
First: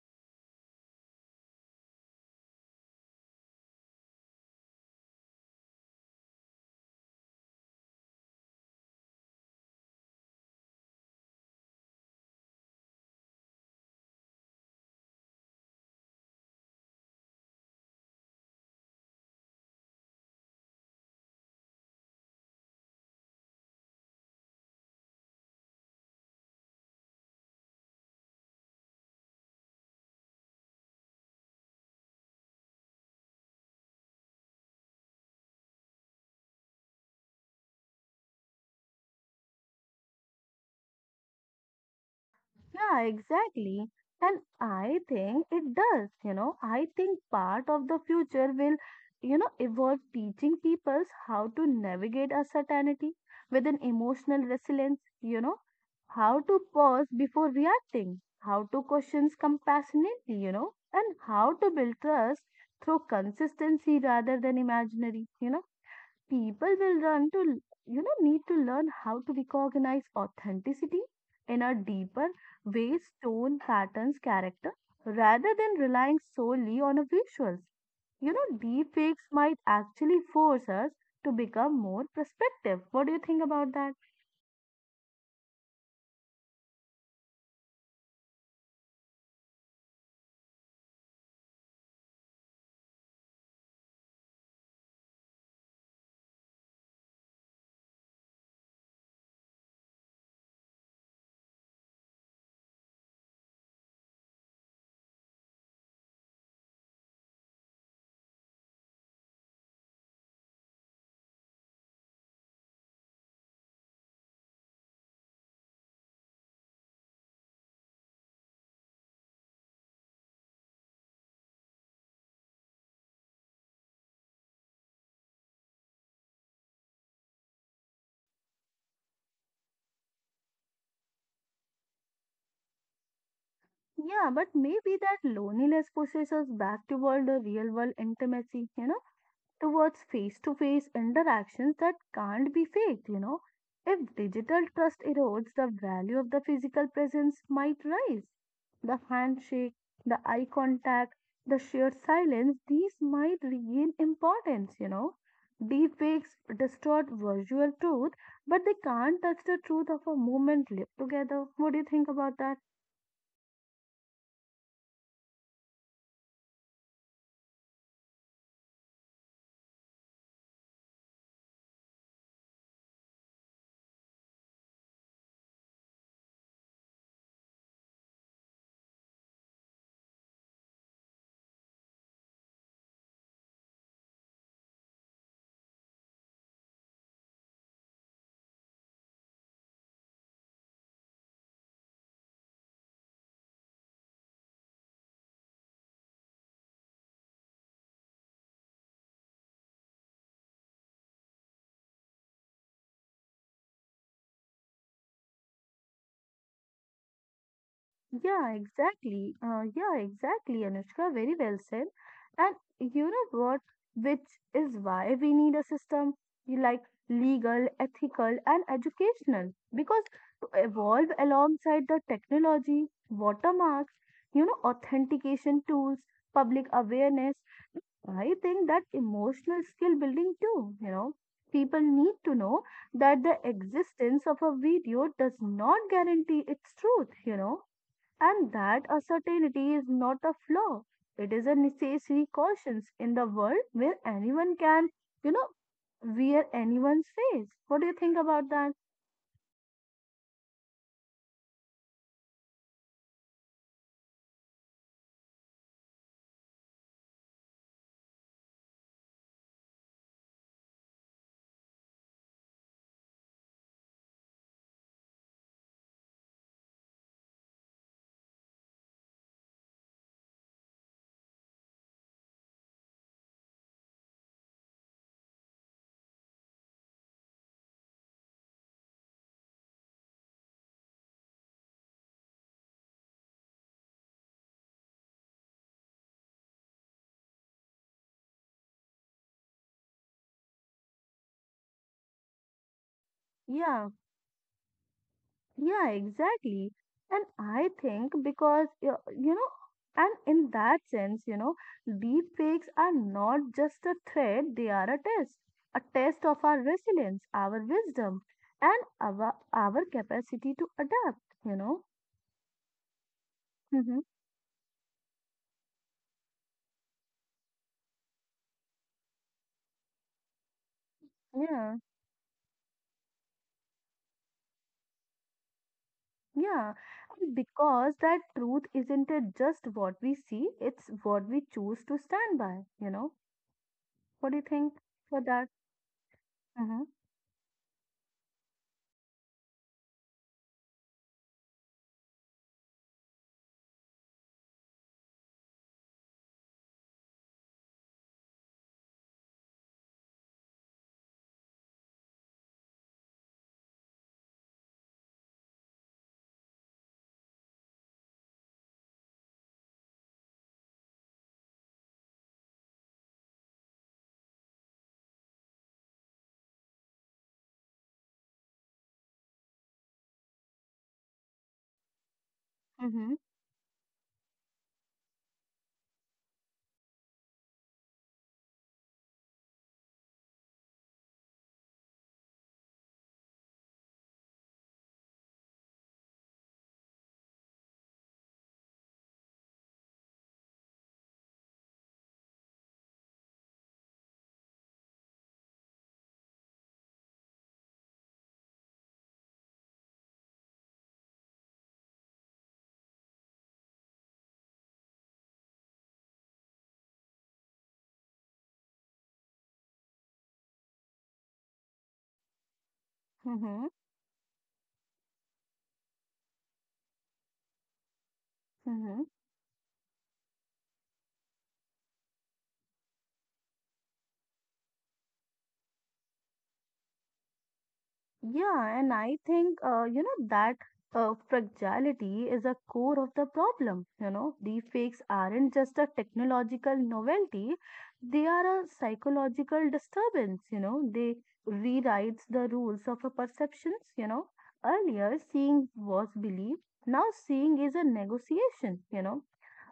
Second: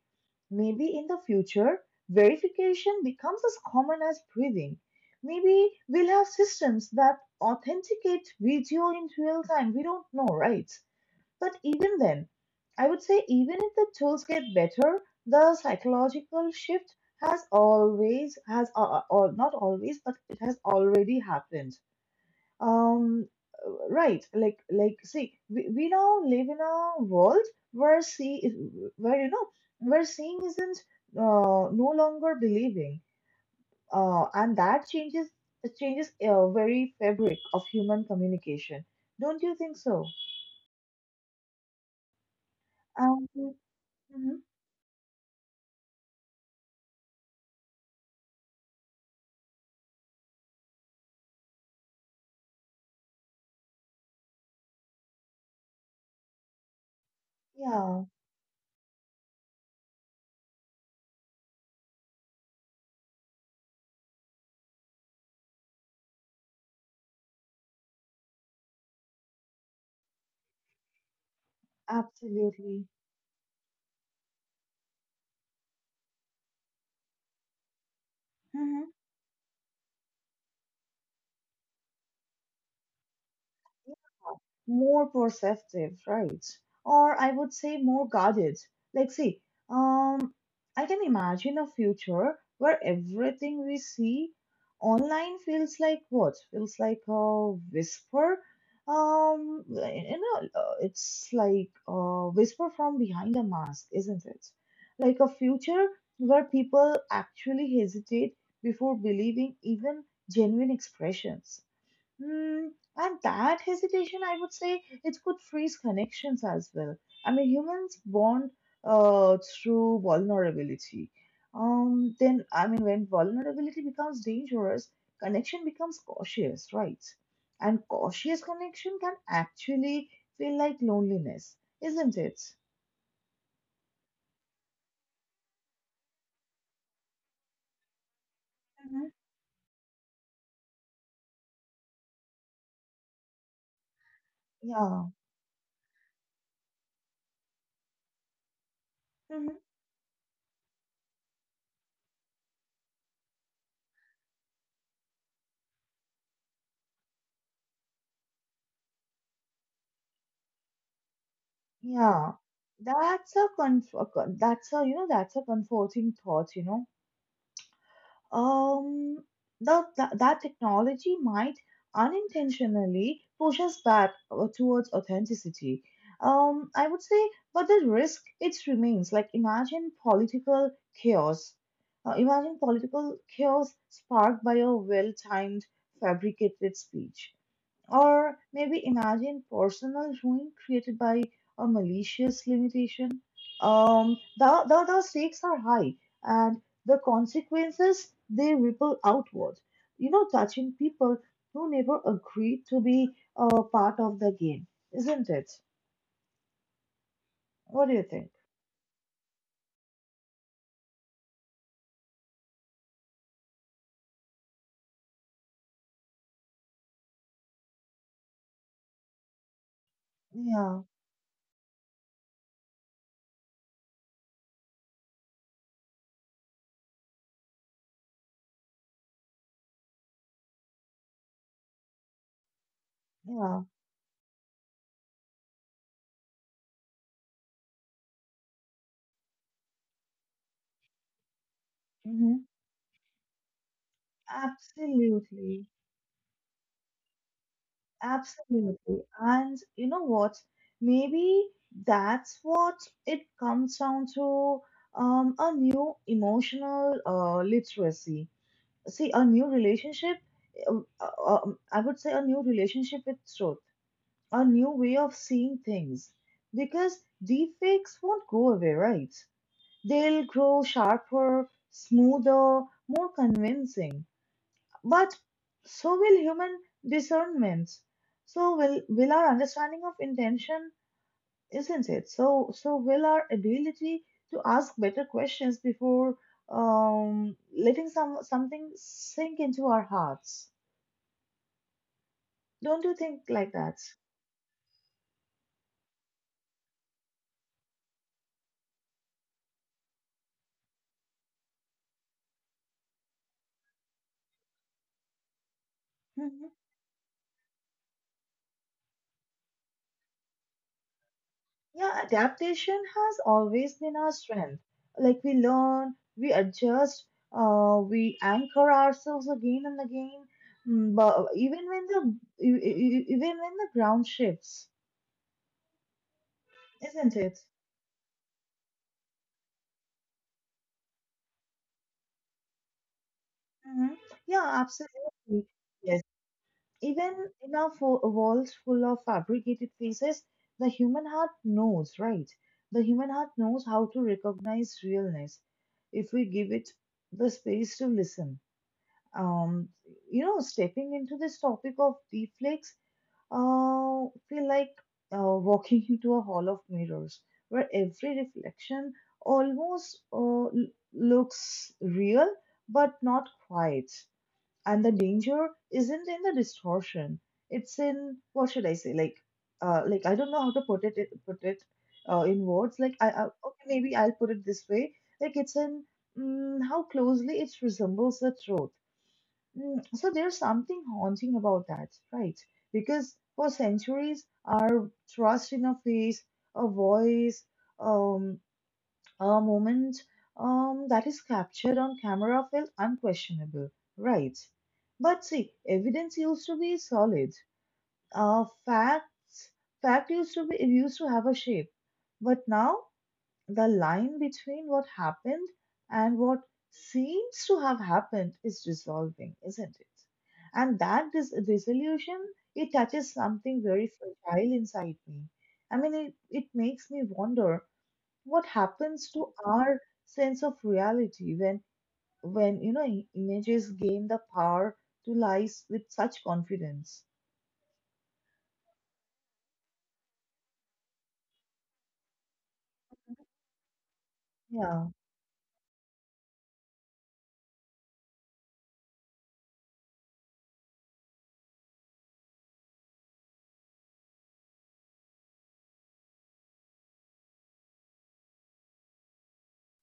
maybe in the future verification becomes as common as breathing. Maybe we'll have systems that authenticate video in real time, we don't know, right? But even then, I would say, even if the tools get better, the psychological shift has always, has, or not always, but it has already happened. Um, See, we now live in a world where see, where you know, where seeing isn't no longer believing, and that changes, it changes very fabric of human communication. Don't you think so?
Yeah,
Um,
exactly.
mhm,
And I think it does, you know. I think part of the future will, you know, evolve teaching peoples how to navigate uncertainty with an emotional resilience, you know, how to pause before
yeah.
reacting, how to question compassionately, you know, and how to build trust through consistency rather than imaginary, you know, people will you know, need to learn how to recognize authenticity in a deeper
Absolutely.
ways, tone, patterns, character, rather than relying solely on a visuals, you know,
Hmm
deepfakes might actually force us to become more perspective. What do you think about
Yeah.
that?
More perceptive, right? Or I would say more guarded. Like, see, um, I can imagine a future where everything we see online feels like what? Feels like a whisper. It's like a whisper from behind a mask, isn't it? Like a future where people actually hesitate before believing even genuine expressions. Mm, and that hesitation, I would say, it could freeze connections as well. I mean, humans bond through vulnerability. I mean, when vulnerability becomes dangerous, connection becomes cautious, right? And cautious connection can actually feel like loneliness, isn't it?
Yeah, but maybe that loneliness pushes us back toward the real world intimacy, you know,
Hmm
towards face to face interactions that can't be faked, you know. If digital trust
Yeah.
erodes, the value of the physical presence might rise. The
hmm
handshake, the eye contact, the sheer silence, these might regain importance, you know. Deepfakes distort virtual truth, but they can't touch the truth of a moment lived together. What do you think
Yeah,
about that?
that's a you know that's a comforting thought, you know. um, that technology might unintentionally push us back towards authenticity. I would say, but the risk it remains. Like imagine political chaos. Imagine political chaos sparked by a well-timed, fabricated speech. Or maybe imagine personal ruin created by a malicious limitation. The stakes are high and the consequences they ripple outward, you know, touching people who never agreed to be a part of the game, isn't it? What do you think?
Yeah, exactly. Yeah, exactly, Anushka. Very well said. And you know what? Which is why we need a system, you like, legal, ethical, and educational. Because to
Yeah,
evolve alongside the technology, watermarks, you know, authentication tools, public awareness, I think that emotional skill building too, you know. People need to know that the
yeah,
existence of a video does not guarantee its truth, you know, and that uncertainty is not a flaw. It is a necessary
hmm
caution in the world where anyone can, you know,
absolutely.
wear anyone's face. What do you think about that?
Absolutely. And you know what? Maybe that's what it comes down to, a new emotional literacy. See, a new relationship, I would say a new relationship with truth, a new way of seeing things. Because defects won't go away, right? They'll grow sharper, smoother, more convincing, but so will human discernments. So will our understanding of intention, isn't it? So will our ability to ask better questions before letting something sink into our hearts. Don't you think like that?
Yeah, yeah, exactly. And I think because, you know, and in that sense, you know, deep fakes are not just a threat, they are a test of
Hmm.
our resilience, our wisdom, and our capacity to adapt, you know.
Yeah, adaptation has always been
Hmm.
our strength. Like, we learn, we adjust, we anchor ourselves again and again. Mm, but even
Yeah.
when the e- e- e, even when the ground shifts,
Yeah,
isn't
and
it?
because that truth isn't it just what we see, it's what we choose to stand by, you know?
Hmm.
What
Yeah,
do you think for
absolutely.
that?
Yes.
Mm-hmm.
Even in world full of fabricated faces, the human heart knows, right? The human heart knows how to recognize realness if we give it the space to listen. um you know, stepping into this topic of deflex feel like walking [laughs] into a hall of mirrors where every reflection almost looks real, but not quite. And the danger isn't in the distortion, it's in, what should I say, like, like I don't know how to put it in words. Like i,
Mm-hmm.
I okay, maybe I'll put it this way. Like, it's in, how closely it resembles the truth. Mm, so there's something haunting about that, right? Because for centuries, our trust in a face, a voice, um, a moment that is captured on camera felt unquestionable, right? But see, evidence used to be solid. Facts, fact used to be, it used to have a shape, but now the line between what happened and what seems to have happened is dissolving, isn't it? And that dissolution, it touches something
Mm-hmm.
very fragile inside me. I mean, it makes me wonder what
Mm-hmm.
happens to our sense of reality when, when images gain the power to lie with such confidence.
Yeah, and I think, you know, that fragility is a core of the problem. You know,
Yeah,
deepfakes aren't just a technological novelty, they are a psychological disturbance. You know, they rewrites the rules of a perceptions. You know, earlier seeing was belief, now seeing is a negotiation, you know,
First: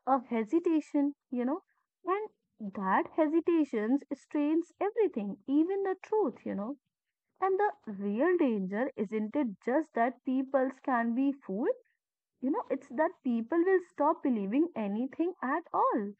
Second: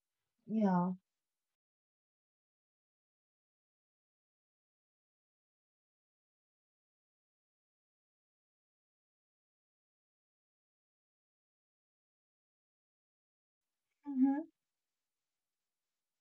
a
yeah.
hesitation, you know, and that hesitations strains everything, even the truth, you know, and the real danger isn't it just that people can be fooled? You know, it's that people will stop
Mm-hmm.
believing anything at all.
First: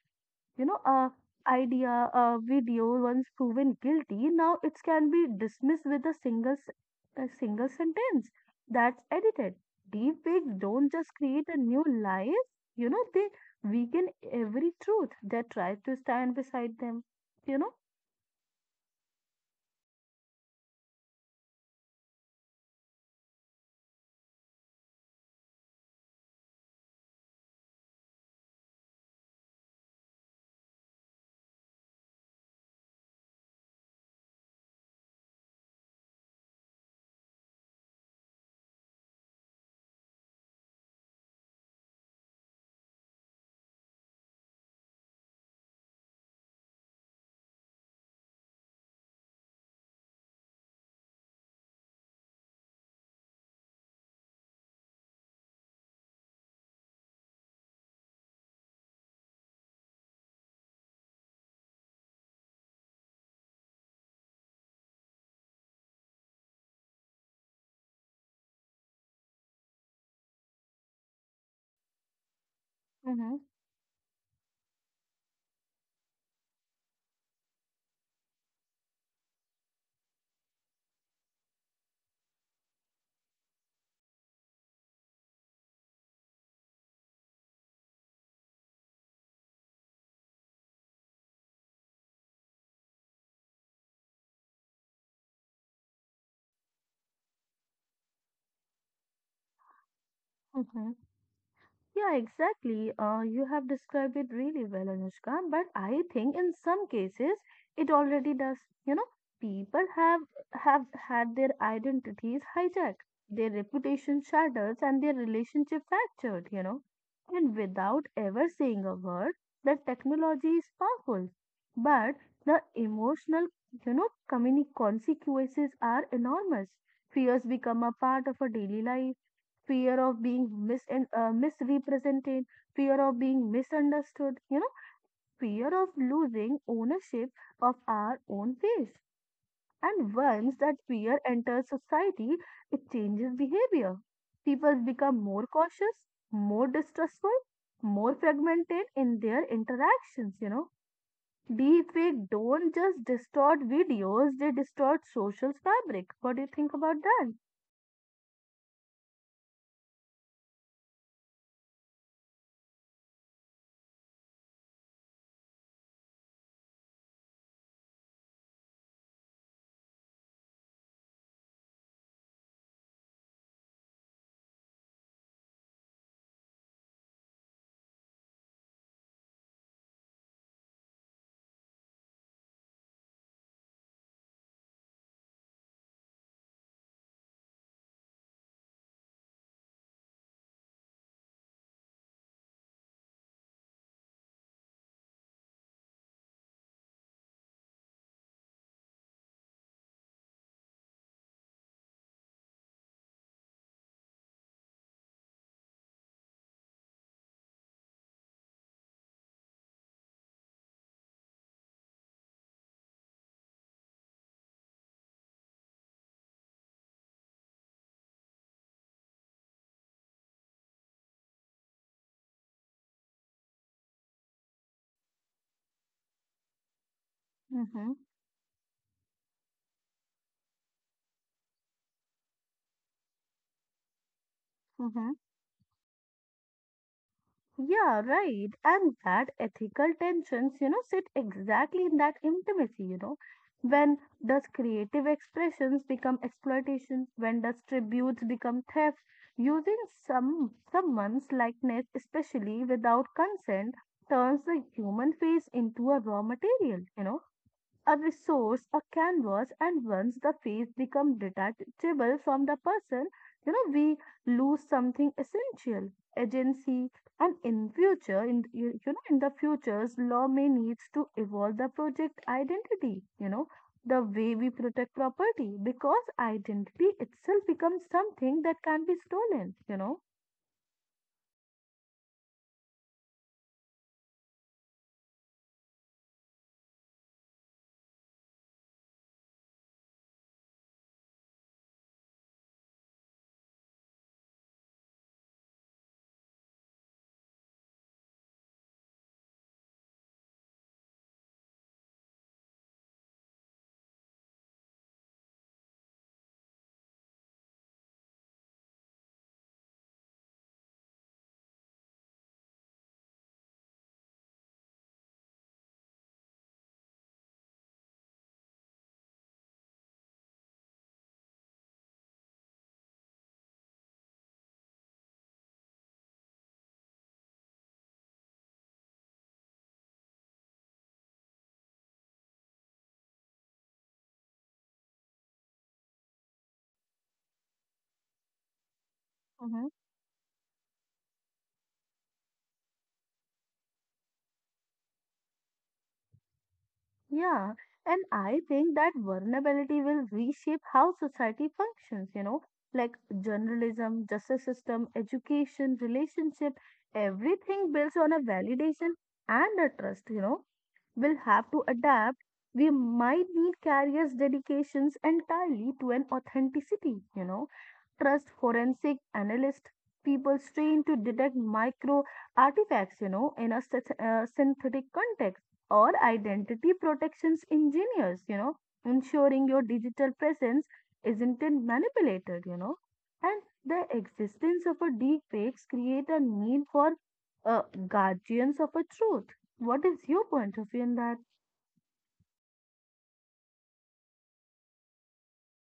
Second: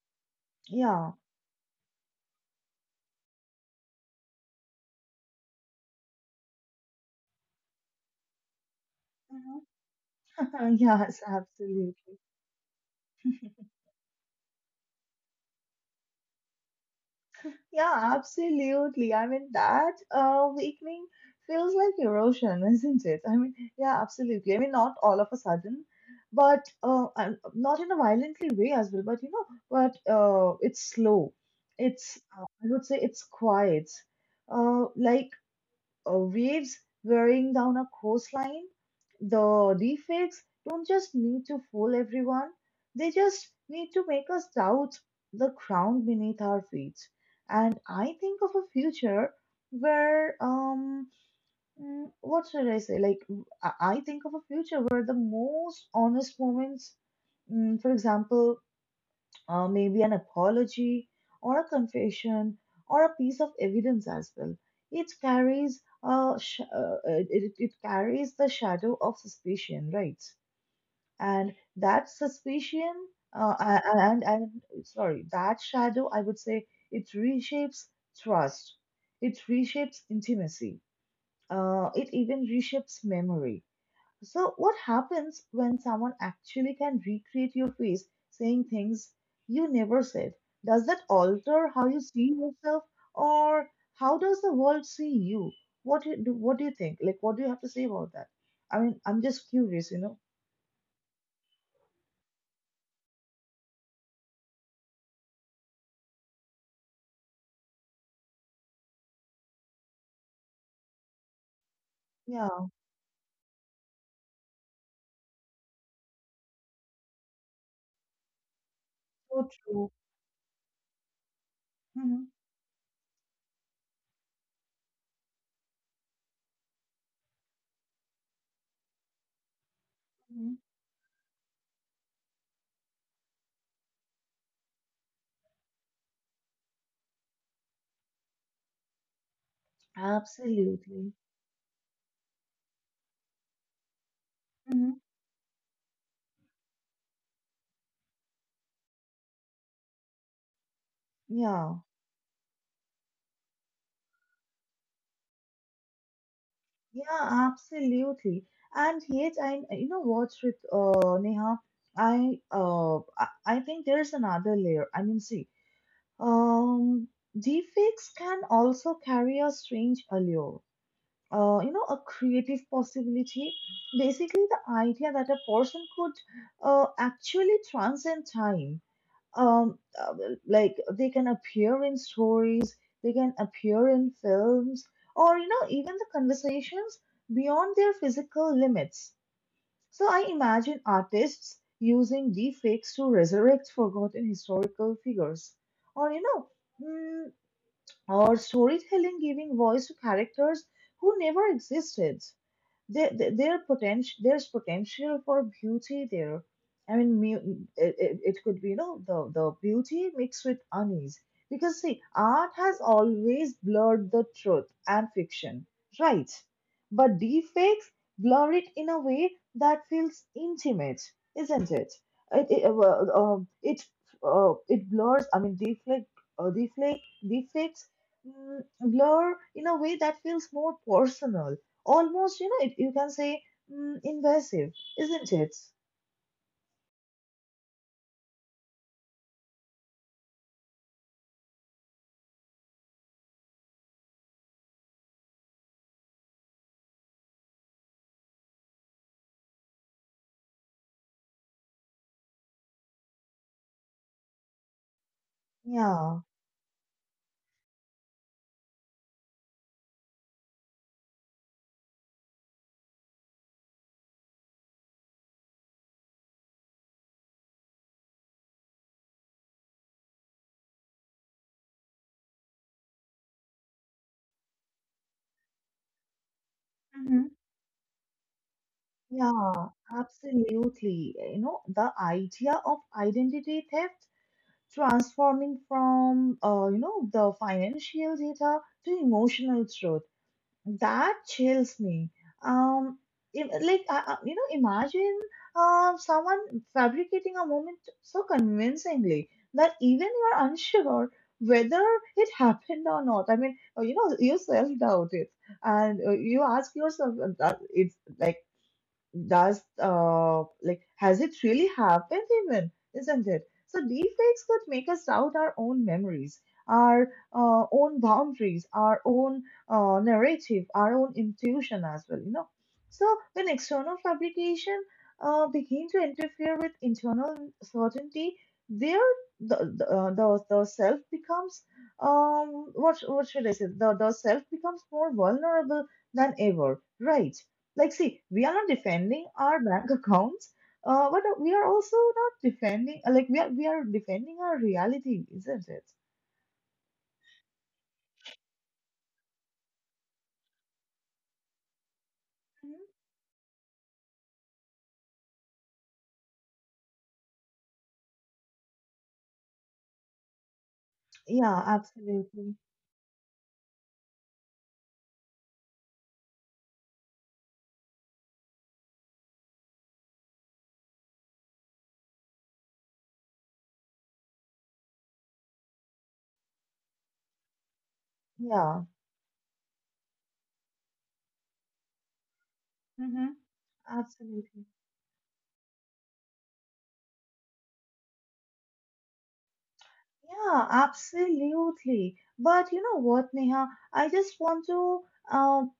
You know, a
Yeah.
idea, a video once proven guilty, now it can be dismissed with a single, a single sentence that's edited. Deepfakes
[laughs]
don't just
Yes,
create a new
absolutely.
life. You know, they weaken every truth that tries to stand beside them. You know.
Yeah, absolutely. I mean, that weakening feels like erosion, [laughs] isn't it? I mean, yeah, absolutely. I mean, not all of a sudden, but and not in a violently way as well, but you know, but it's slow. It's, I would say it's quiet. Like waves wearing down a coastline. The deepfakes don't just need to fool everyone, they just need to make us doubt the ground beneath our feet. And I think of a future where, what should I say? Like, I think of a future where the most honest moments, mm, for example, maybe an apology or a confession or a piece of evidence as well. It carries a sh- it, it carries the shadow of suspicion, right? And that suspicion,
Mm-hmm.
uh, a- and and that shadow, I would say, it reshapes trust. It reshapes intimacy. It even reshapes memory. So, what happens when someone actually can recreate your face saying things you never said? Does that alter how you see yourself, or how does the world see you? What do you think? Like, what do you have to say about that? I mean, I'm just curious, you know?
Mm-hmm. Yeah, exactly. You have described it really well, Anushka. But I think in some cases it already does. You know, people have had their identities
Yeah,
hijacked, their reputation shattered, and their relationship fractured. You know, and without ever saying a word,
so
the
true.
technology is powerful, but
Hmm.
the emotional, you know, community consequences are enormous. Fears become a part of a daily life, fear of being misrepresented, fear of being misunderstood, you know, fear of losing ownership of our own ways. And once that
Absolutely.
fear enters society, it changes behavior. People
Hmm.
become more cautious, more distrustful, more fragmented in their interactions, you know.
Yeah.
Deepfake don't just distort videos, they distort social fabric. What do you think about that?
Yeah, absolutely. And yet, I, you know what, Neha, I think there's another layer. I mean, see, um, deepfakes can also carry a strange allure. You know, a creative possibility. Basically, the idea that a person could actually transcend time, um uh, like they can appear in stories, they can appear in films, or you know, even the conversations, beyond their physical limits. So I imagine artists using deepfakes to resurrect forgotten historical figures, or you know, mm, or storytelling giving voice to characters who never existed. There's potential for beauty there. I mean, it, it it could be, you know, the beauty mixed with unease, because see, art has always blurred the truth and fiction, right? But deepfakes blur it in a way that feels intimate, isn't it? It, it, it blurs I mean deepfake deepfake deepfakes
Mm-hmm.
blur in a way that feels more personal. Almost, you know, it, you can say, invasive,
Mm-hmm.
isn't it?
Yeah, right. And that ethical tensions, you know, sit exactly in that intimacy, you know. When does creative expressions become exploitation? When does tributes become theft? Using someone's likeness, especially without consent, turns the human face into a raw
Yeah.
material, you know, a resource, a canvas, and once the face becomes detachable from the person, you know, we lose something essential, agency, and in future, in you you know, in the future's law may needs to evolve the project identity, you know, the way we protect property, because identity
Mm-hmm.
itself becomes something that can be stolen,
Yeah,
you know.
absolutely. You know, the idea of identity theft transforming from, you know, the financial data to emotional truth, that chills me. Um, you know, imagine someone fabricating a moment so convincingly that even you are unsure whether it happened or not. I mean, you know, you self doubt it, and you ask yourself, that it's like, does, has it really happened even, isn't it? So deepfakes could make us doubt our own memories, our own boundaries, our own narrative, our own intuition as well, you know. So when external fabrication begin to interfere with internal certainty, there the self becomes, what should I say the self becomes more vulnerable than ever, right? Like, see, we are defending our
Mhm.
bank accounts, but we are also not defending, we are defending our reality, isn't it?
Yeah, and I think that vulnerability will reshape how society functions, you know,
Mhm.
like journalism, justice system, education, relationship, everything builds on a validation and a trust, you know, will have to
Yeah,
adapt.
absolutely.
We might need carriers' dedications entirely to an authenticity, you know. Trust forensic analyst people trained to detect micro artifacts, you know, in a synthetic context, or identity protections engineers, you know,
Yeah.
ensuring your digital presence isn't it manipulated, you know.
Mm-hmm.
And the existence
Absolutely.
of a deepfakes create a need for uh, guardians of a truth. What is your point
Yeah,
of view in that?
absolutely. But you know what, Neha? I just want to, um,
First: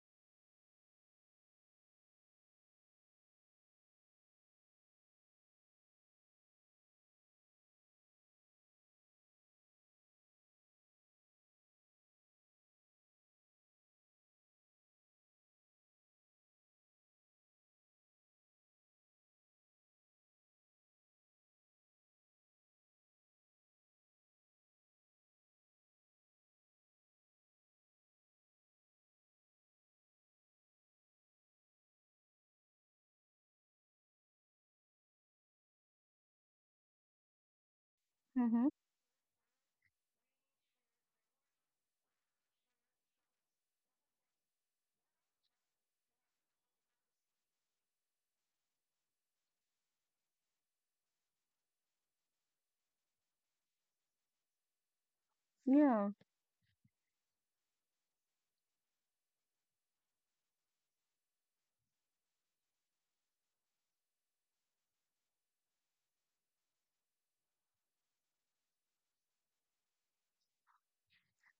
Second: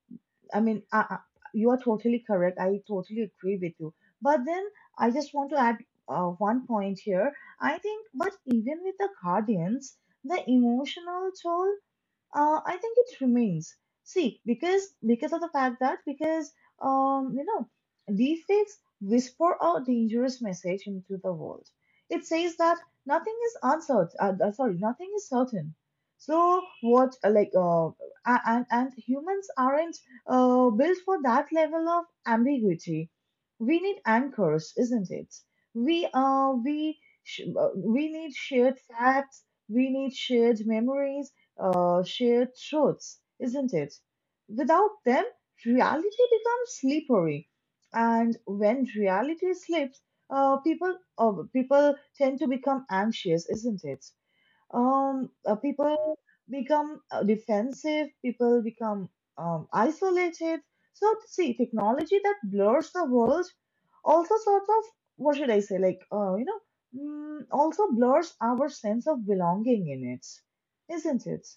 I mean, you are totally correct. I totally agree with you. But then I just want to add one point here. I think, but even with the Guardians, the emotional toll, I think it remains. See, because of the fact that, because um you know deepfakes whisper a dangerous message into the world. It says that nothing is uncertain. Sorry, nothing is certain. So what, and humans aren't built for that level of ambiguity. We need anchors, isn't it? We uh we we need
Hmm.
shared facts. We need shared memories, shared truths, isn't it? Without them, reality becomes slippery, and when reality slips, people tend to become anxious, isn't it?
Yeah,
People become defensive. People become, isolated. So see, technology that blurs the world also sort of, what should I say? Like, you know, also blurs our sense of belonging in it, isn't it?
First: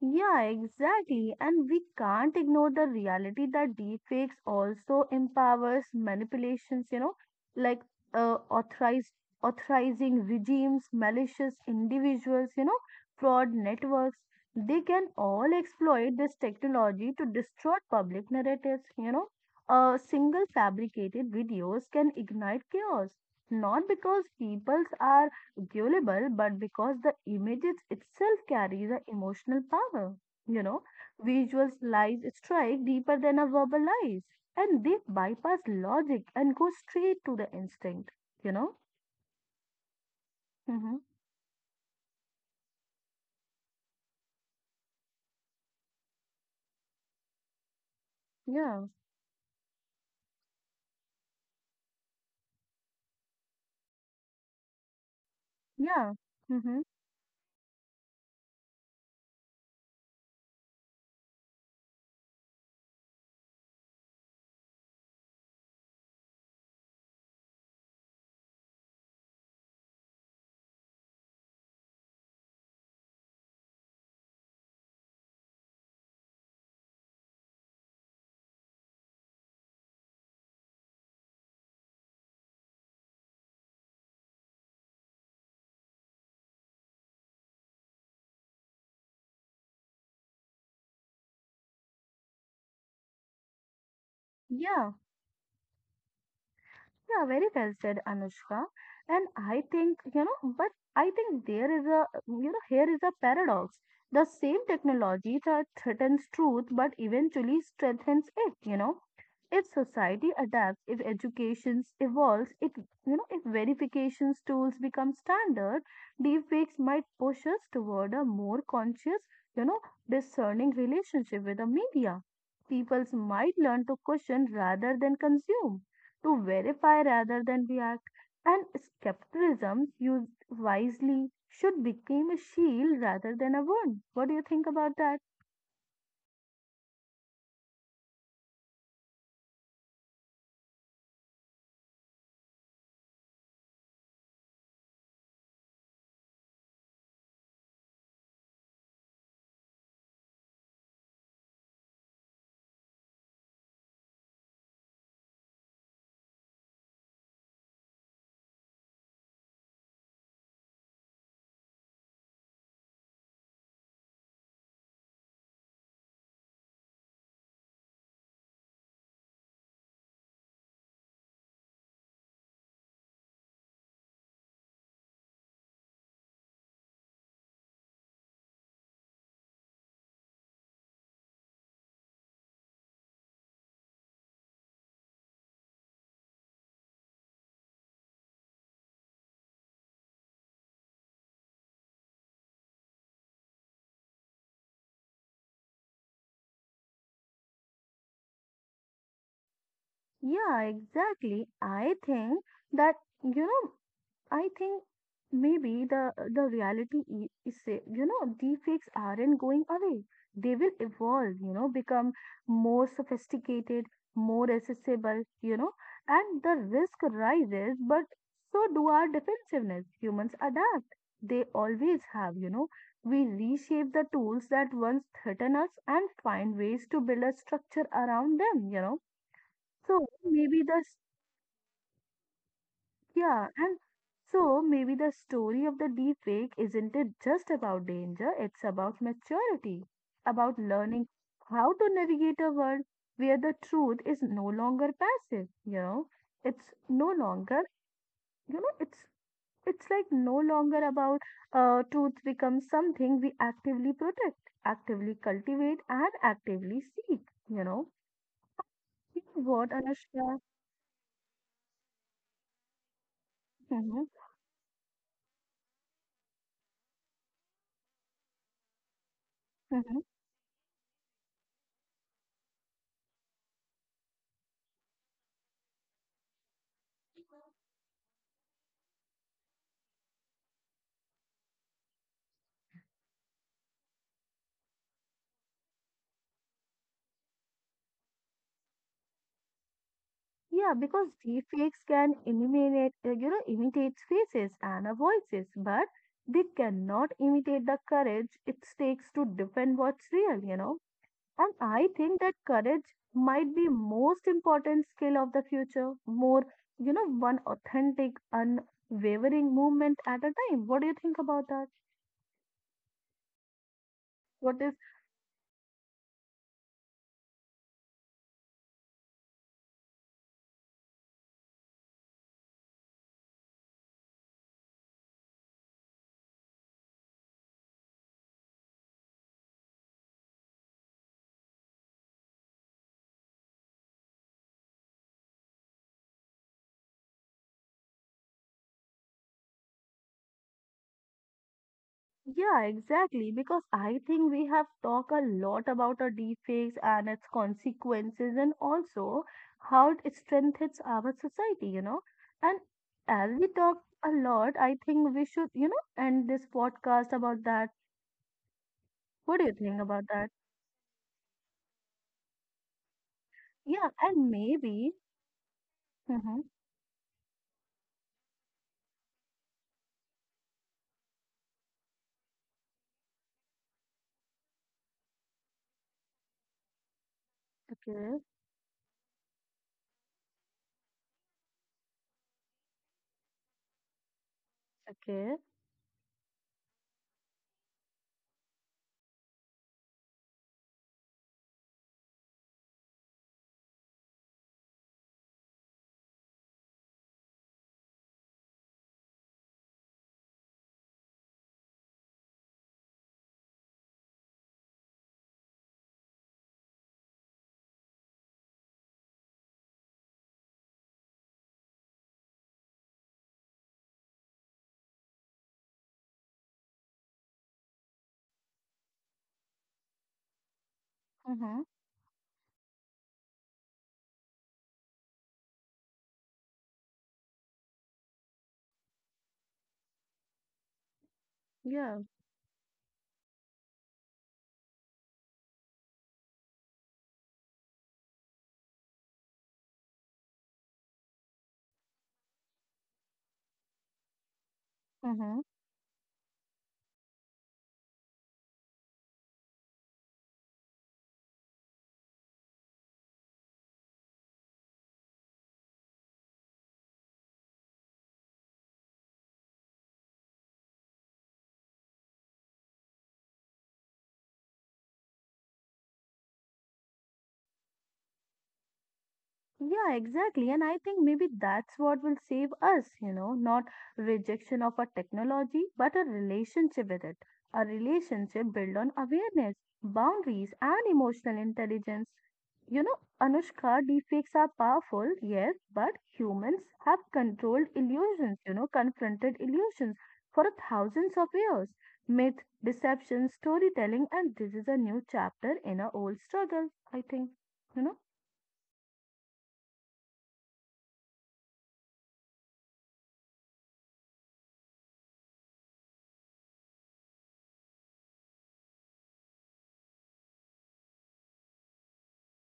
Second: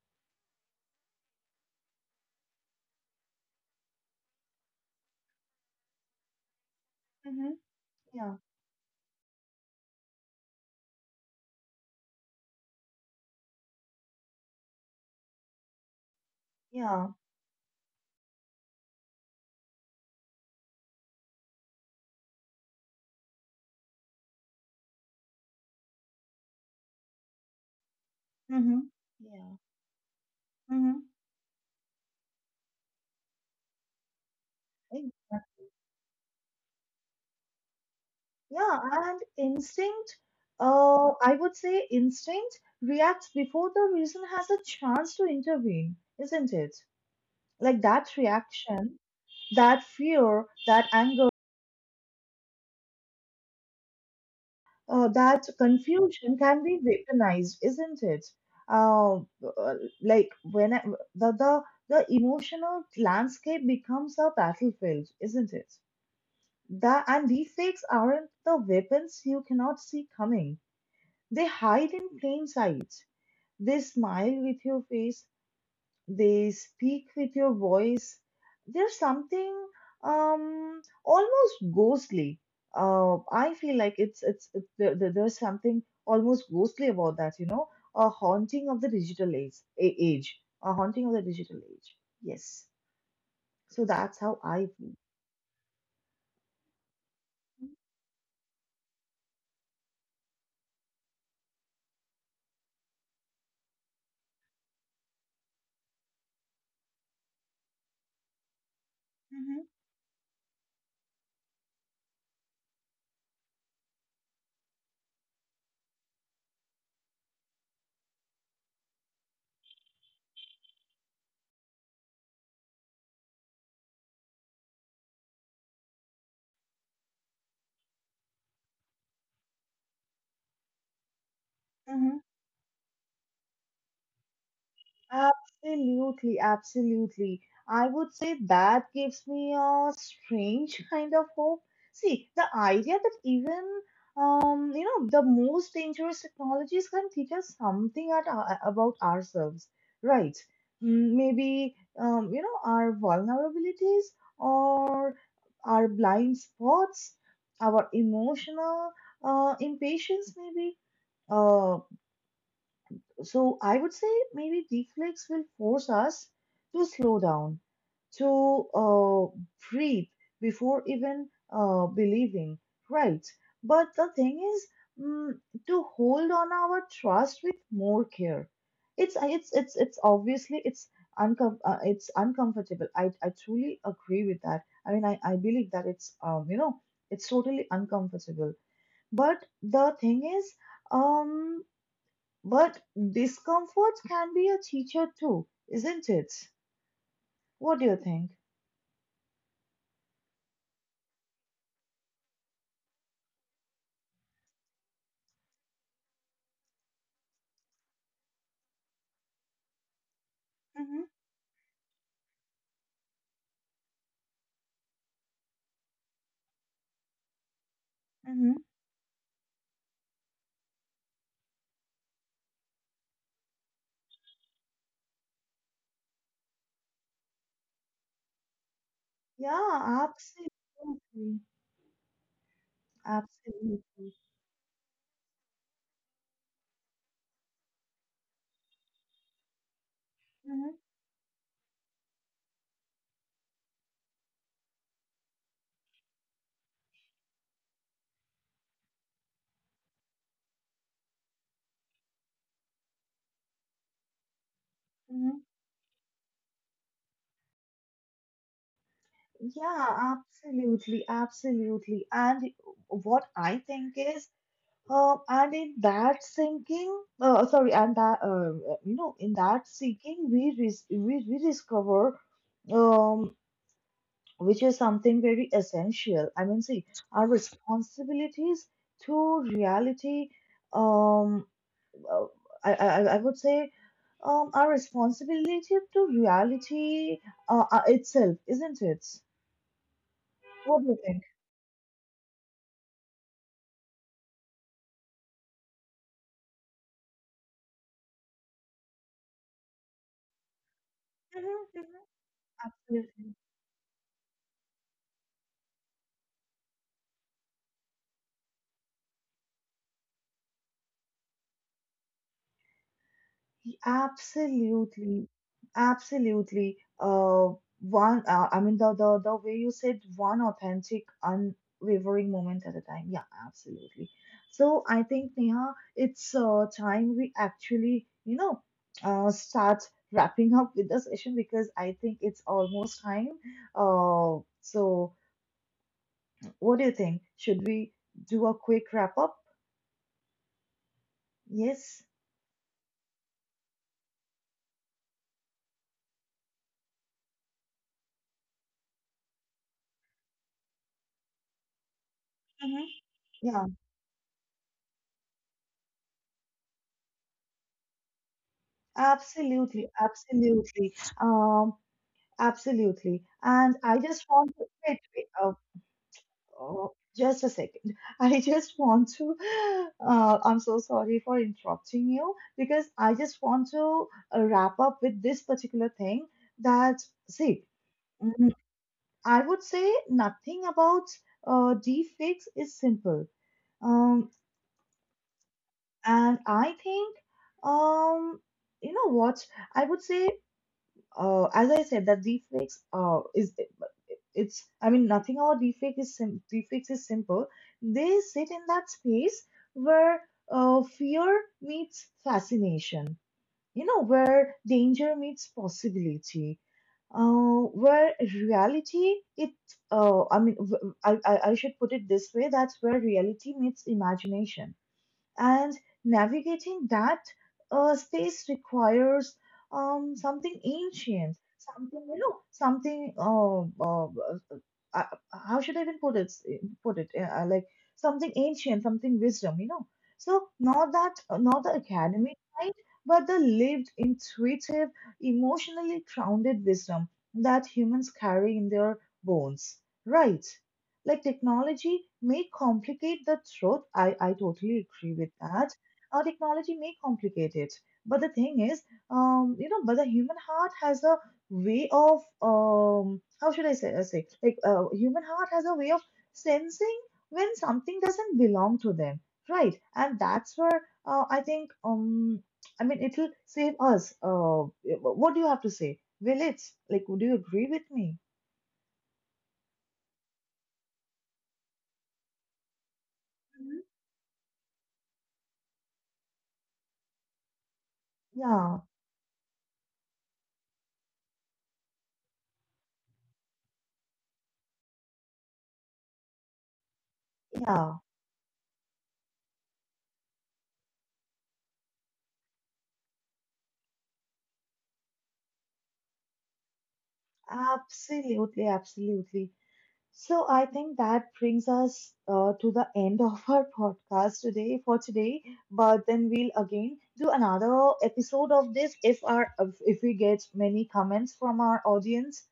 yeah, exactly. And we can't ignore the reality that deepfakes also empowers manipulations, you know,
Mm-hmm.
like
Yeah.
authorized authorizing regimes, malicious individuals, you know, fraud networks. They can all exploit this technology
Yeah.
to distort public narratives, you know. Single fabricated videos can ignite chaos, not because peoples are enjoyable, but because the images itself
Mm-hmm.
carries an
Yeah.
emotional power. You know,
Mm-hmm.
visuals lies strike deeper than a verbal lies, and they
In-
bypass logic and go straight to the instinct. You know.
Yeah, and instinct,
Mm-hmm.
I would say instinct reacts before the reason has a chance to intervene, isn't it? Like that
Yeah.
reaction, that fear, that anger, that
Yeah.
confusion can
Mm-hmm.
be weaponized, isn't it? Uh, uh, like when I, the, the the emotional landscape becomes a battlefield, isn't it? That, and these fakes aren't the weapons you cannot see coming. They hide in plain sight. They smile with your face. They speak with your voice. There's something almost ghostly. I feel like it's it, there- there's something almost ghostly about that. You know, a haunting of the digital age. A haunting of the digital age. Yes. So that's how I
Yeah.
feel.
Yeah, very well said, Anushka. And I think, you know, but I think there is a, you know, here is a paradox. The same technology that threatens truth but eventually strengthens it, you know. If society adapts, if education evolves, if, you know, if verification tools become standard, deepfakes might push us toward a more conscious, you know, discerning relationship with the media. Peoples might learn to question rather than consume, to verify rather than react, and skepticism used wisely should
Mm-hmm.
become a shield rather than a wound. What do you think about that?
Absolutely, absolutely. I would say that gives me a strange kind of hope. See, the idea that even, you know, the most dangerous technologies can teach us something about ourselves, right? Mm, maybe, you know, our vulnerabilities or our blind spots, our emotional impatience, maybe. uh. So I would say maybe deflex will force us to slow down, to breathe before even believing, right? But the thing is, mm, to hold on our trust with more care. It's obviously, it's it's uncomfortable. I truly agree with that. I mean, I believe that it's, it's totally uncomfortable. But the thing is, um but discomfort can be a teacher too, isn't it? What do you think?
Yeah, exactly. I think that, you know, I think maybe the reality is say, you know, deepfakes aren't going away. They will
Mm-hmm.
evolve, you know, become more sophisticated, more accessible, you know, and the risk rises, but
Mm-hmm.
so do our defensiveness. Humans adapt. They always have, you know. We reshape the tools that once threaten us and find ways to build a structure around them, you know. So
Yeah,
maybe the,
absolutely.
yeah, and
Absolutely.
so maybe the story of the deep fake isn't it just about danger, it's about maturity, about
Mm-hmm.
learning how to navigate a world where the truth is no longer passive, you know. It's no longer, you know, it's like no longer about, truth becomes something we actively protect, actively
Mm-hmm.
cultivate, and actively seek, you know. You know what,
Yeah,
Anushka?
absolutely, absolutely. And what I think
Hmm.
is, and in that thinking, you know, in that seeking, we rediscover, um, which is something very essential. I mean, see, our responsibilities to reality, um, uh, I would say, our responsibility to reality itself, isn't it?
Yeah,
What do you
because
think?
deepfakes can eliminate, you know, imitate faces and voices, but they cannot imitate the courage it takes to defend what's real, you know. And
Mhm,
I
mhm.
think that courage
Absolutely.
might be most important skill of the future, more, you know, one authentic, unwavering movement at a time. What do you think about that? What is.
Absolutely, absolutely. One, I mean, the way you said, one authentic, unwavering moment at a time. Yeah, absolutely. So I think, Neha, it's time we actually, you know, start wrapping up with the session because I think it's almost time. So what do you think? Should we do a quick wrap up? Yes.
Yeah, exactly. Because I think we have talked a lot about a deepfakes and its consequences, and also how it strengthens our society, you know. And
Hmm.
as we
Yeah,
talk a lot, I think we should, you know, end this podcast about that. What do you think
absolutely,
about that?
absolutely. Um, Absolutely. And
Yeah,
I
and
just want to,
maybe.
wait, wait, oh,
Mm-hmm.
oh, just a second. [laughs] I just want to, I'm so sorry for interrupting you because I just want to wrap up with this particular thing that, see,
Okay,
mm, I would say nothing about deepfakes is simple. Um,
okay.
and I think, um, you know what? I would say, as I said, that deepfakes is it's I mean, nothing about deepfakes is simple. They sit in that space where fear meets fascination. You know, where danger meets possibility. Where reality it I mean, I should put it this way. That's where reality meets imagination, and navigating that space requires, something ancient,
Mm-hmm.
something, you know, something uh, how should I even put it? Like, something ancient, something wisdom, you know. So not that, not the
Yeah.
academic kind, but the lived, intuitive, emotionally grounded wisdom that humans carry in their bones, right? Like, technology may complicate the truth. I totally agree with
Mm-hmm.
that. Technology may complicate it. But the thing is, you know, but the human heart has a way of, how should I say, say like, human heart has a way of sensing when something doesn't belong to them, right? And that's where I think, I mean, it'll save us. What do you have to say? Will it? Like, would you agree with me?
Yeah, exactly. And I think maybe that's what will save us, you know, not
Mhm.
rejection of a technology, but a relationship with it. A relationship built
Yeah,
on awareness, boundaries, and emotional intelligence. You know, Anushka, deepfakes are powerful, yes, but humans have controlled
yeah.
illusions, you know, confronted illusions for thousands of years. Myth, deception, storytelling, and this is a new chapter in a old struggle, I think. You know?
Absolutely, absolutely. So I think that brings us to the end of our [laughs] podcast today for today. But then we'll again do another episode of this if our if we get many comments from our audience.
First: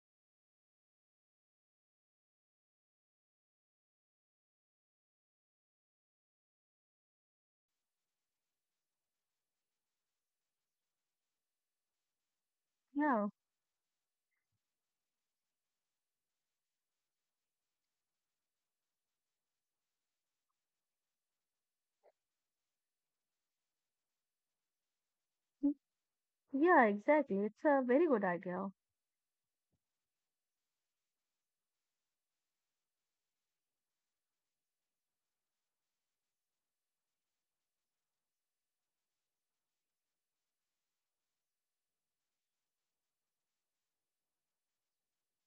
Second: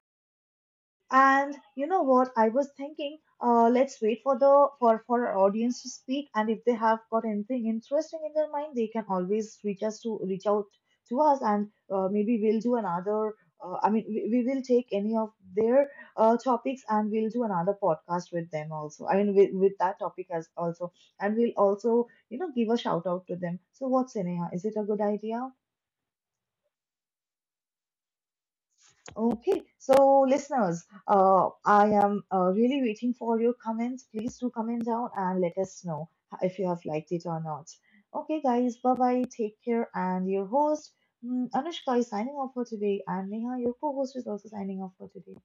And you know what? I was thinking, let's wait for the for our audience to speak, and if they have got anything interesting in their mind, they can always reach out to us, and maybe we'll do
Yeah.
another. I mean, we will take any of their topics, and we'll do another podcast with them also. I mean, with that topic as also, and we'll also, you know, give a shout out to them. So what's Sneha? Is it a good idea?
Yeah, exactly. It's a very good idea.
Okay, so listeners, I am really waiting for your comments. Please do comment down and let us know if you have liked it or not. Okay, guys, bye bye. Take care. And your host, Anushka, is signing off for today, and Neha, your co host, is also signing off for today.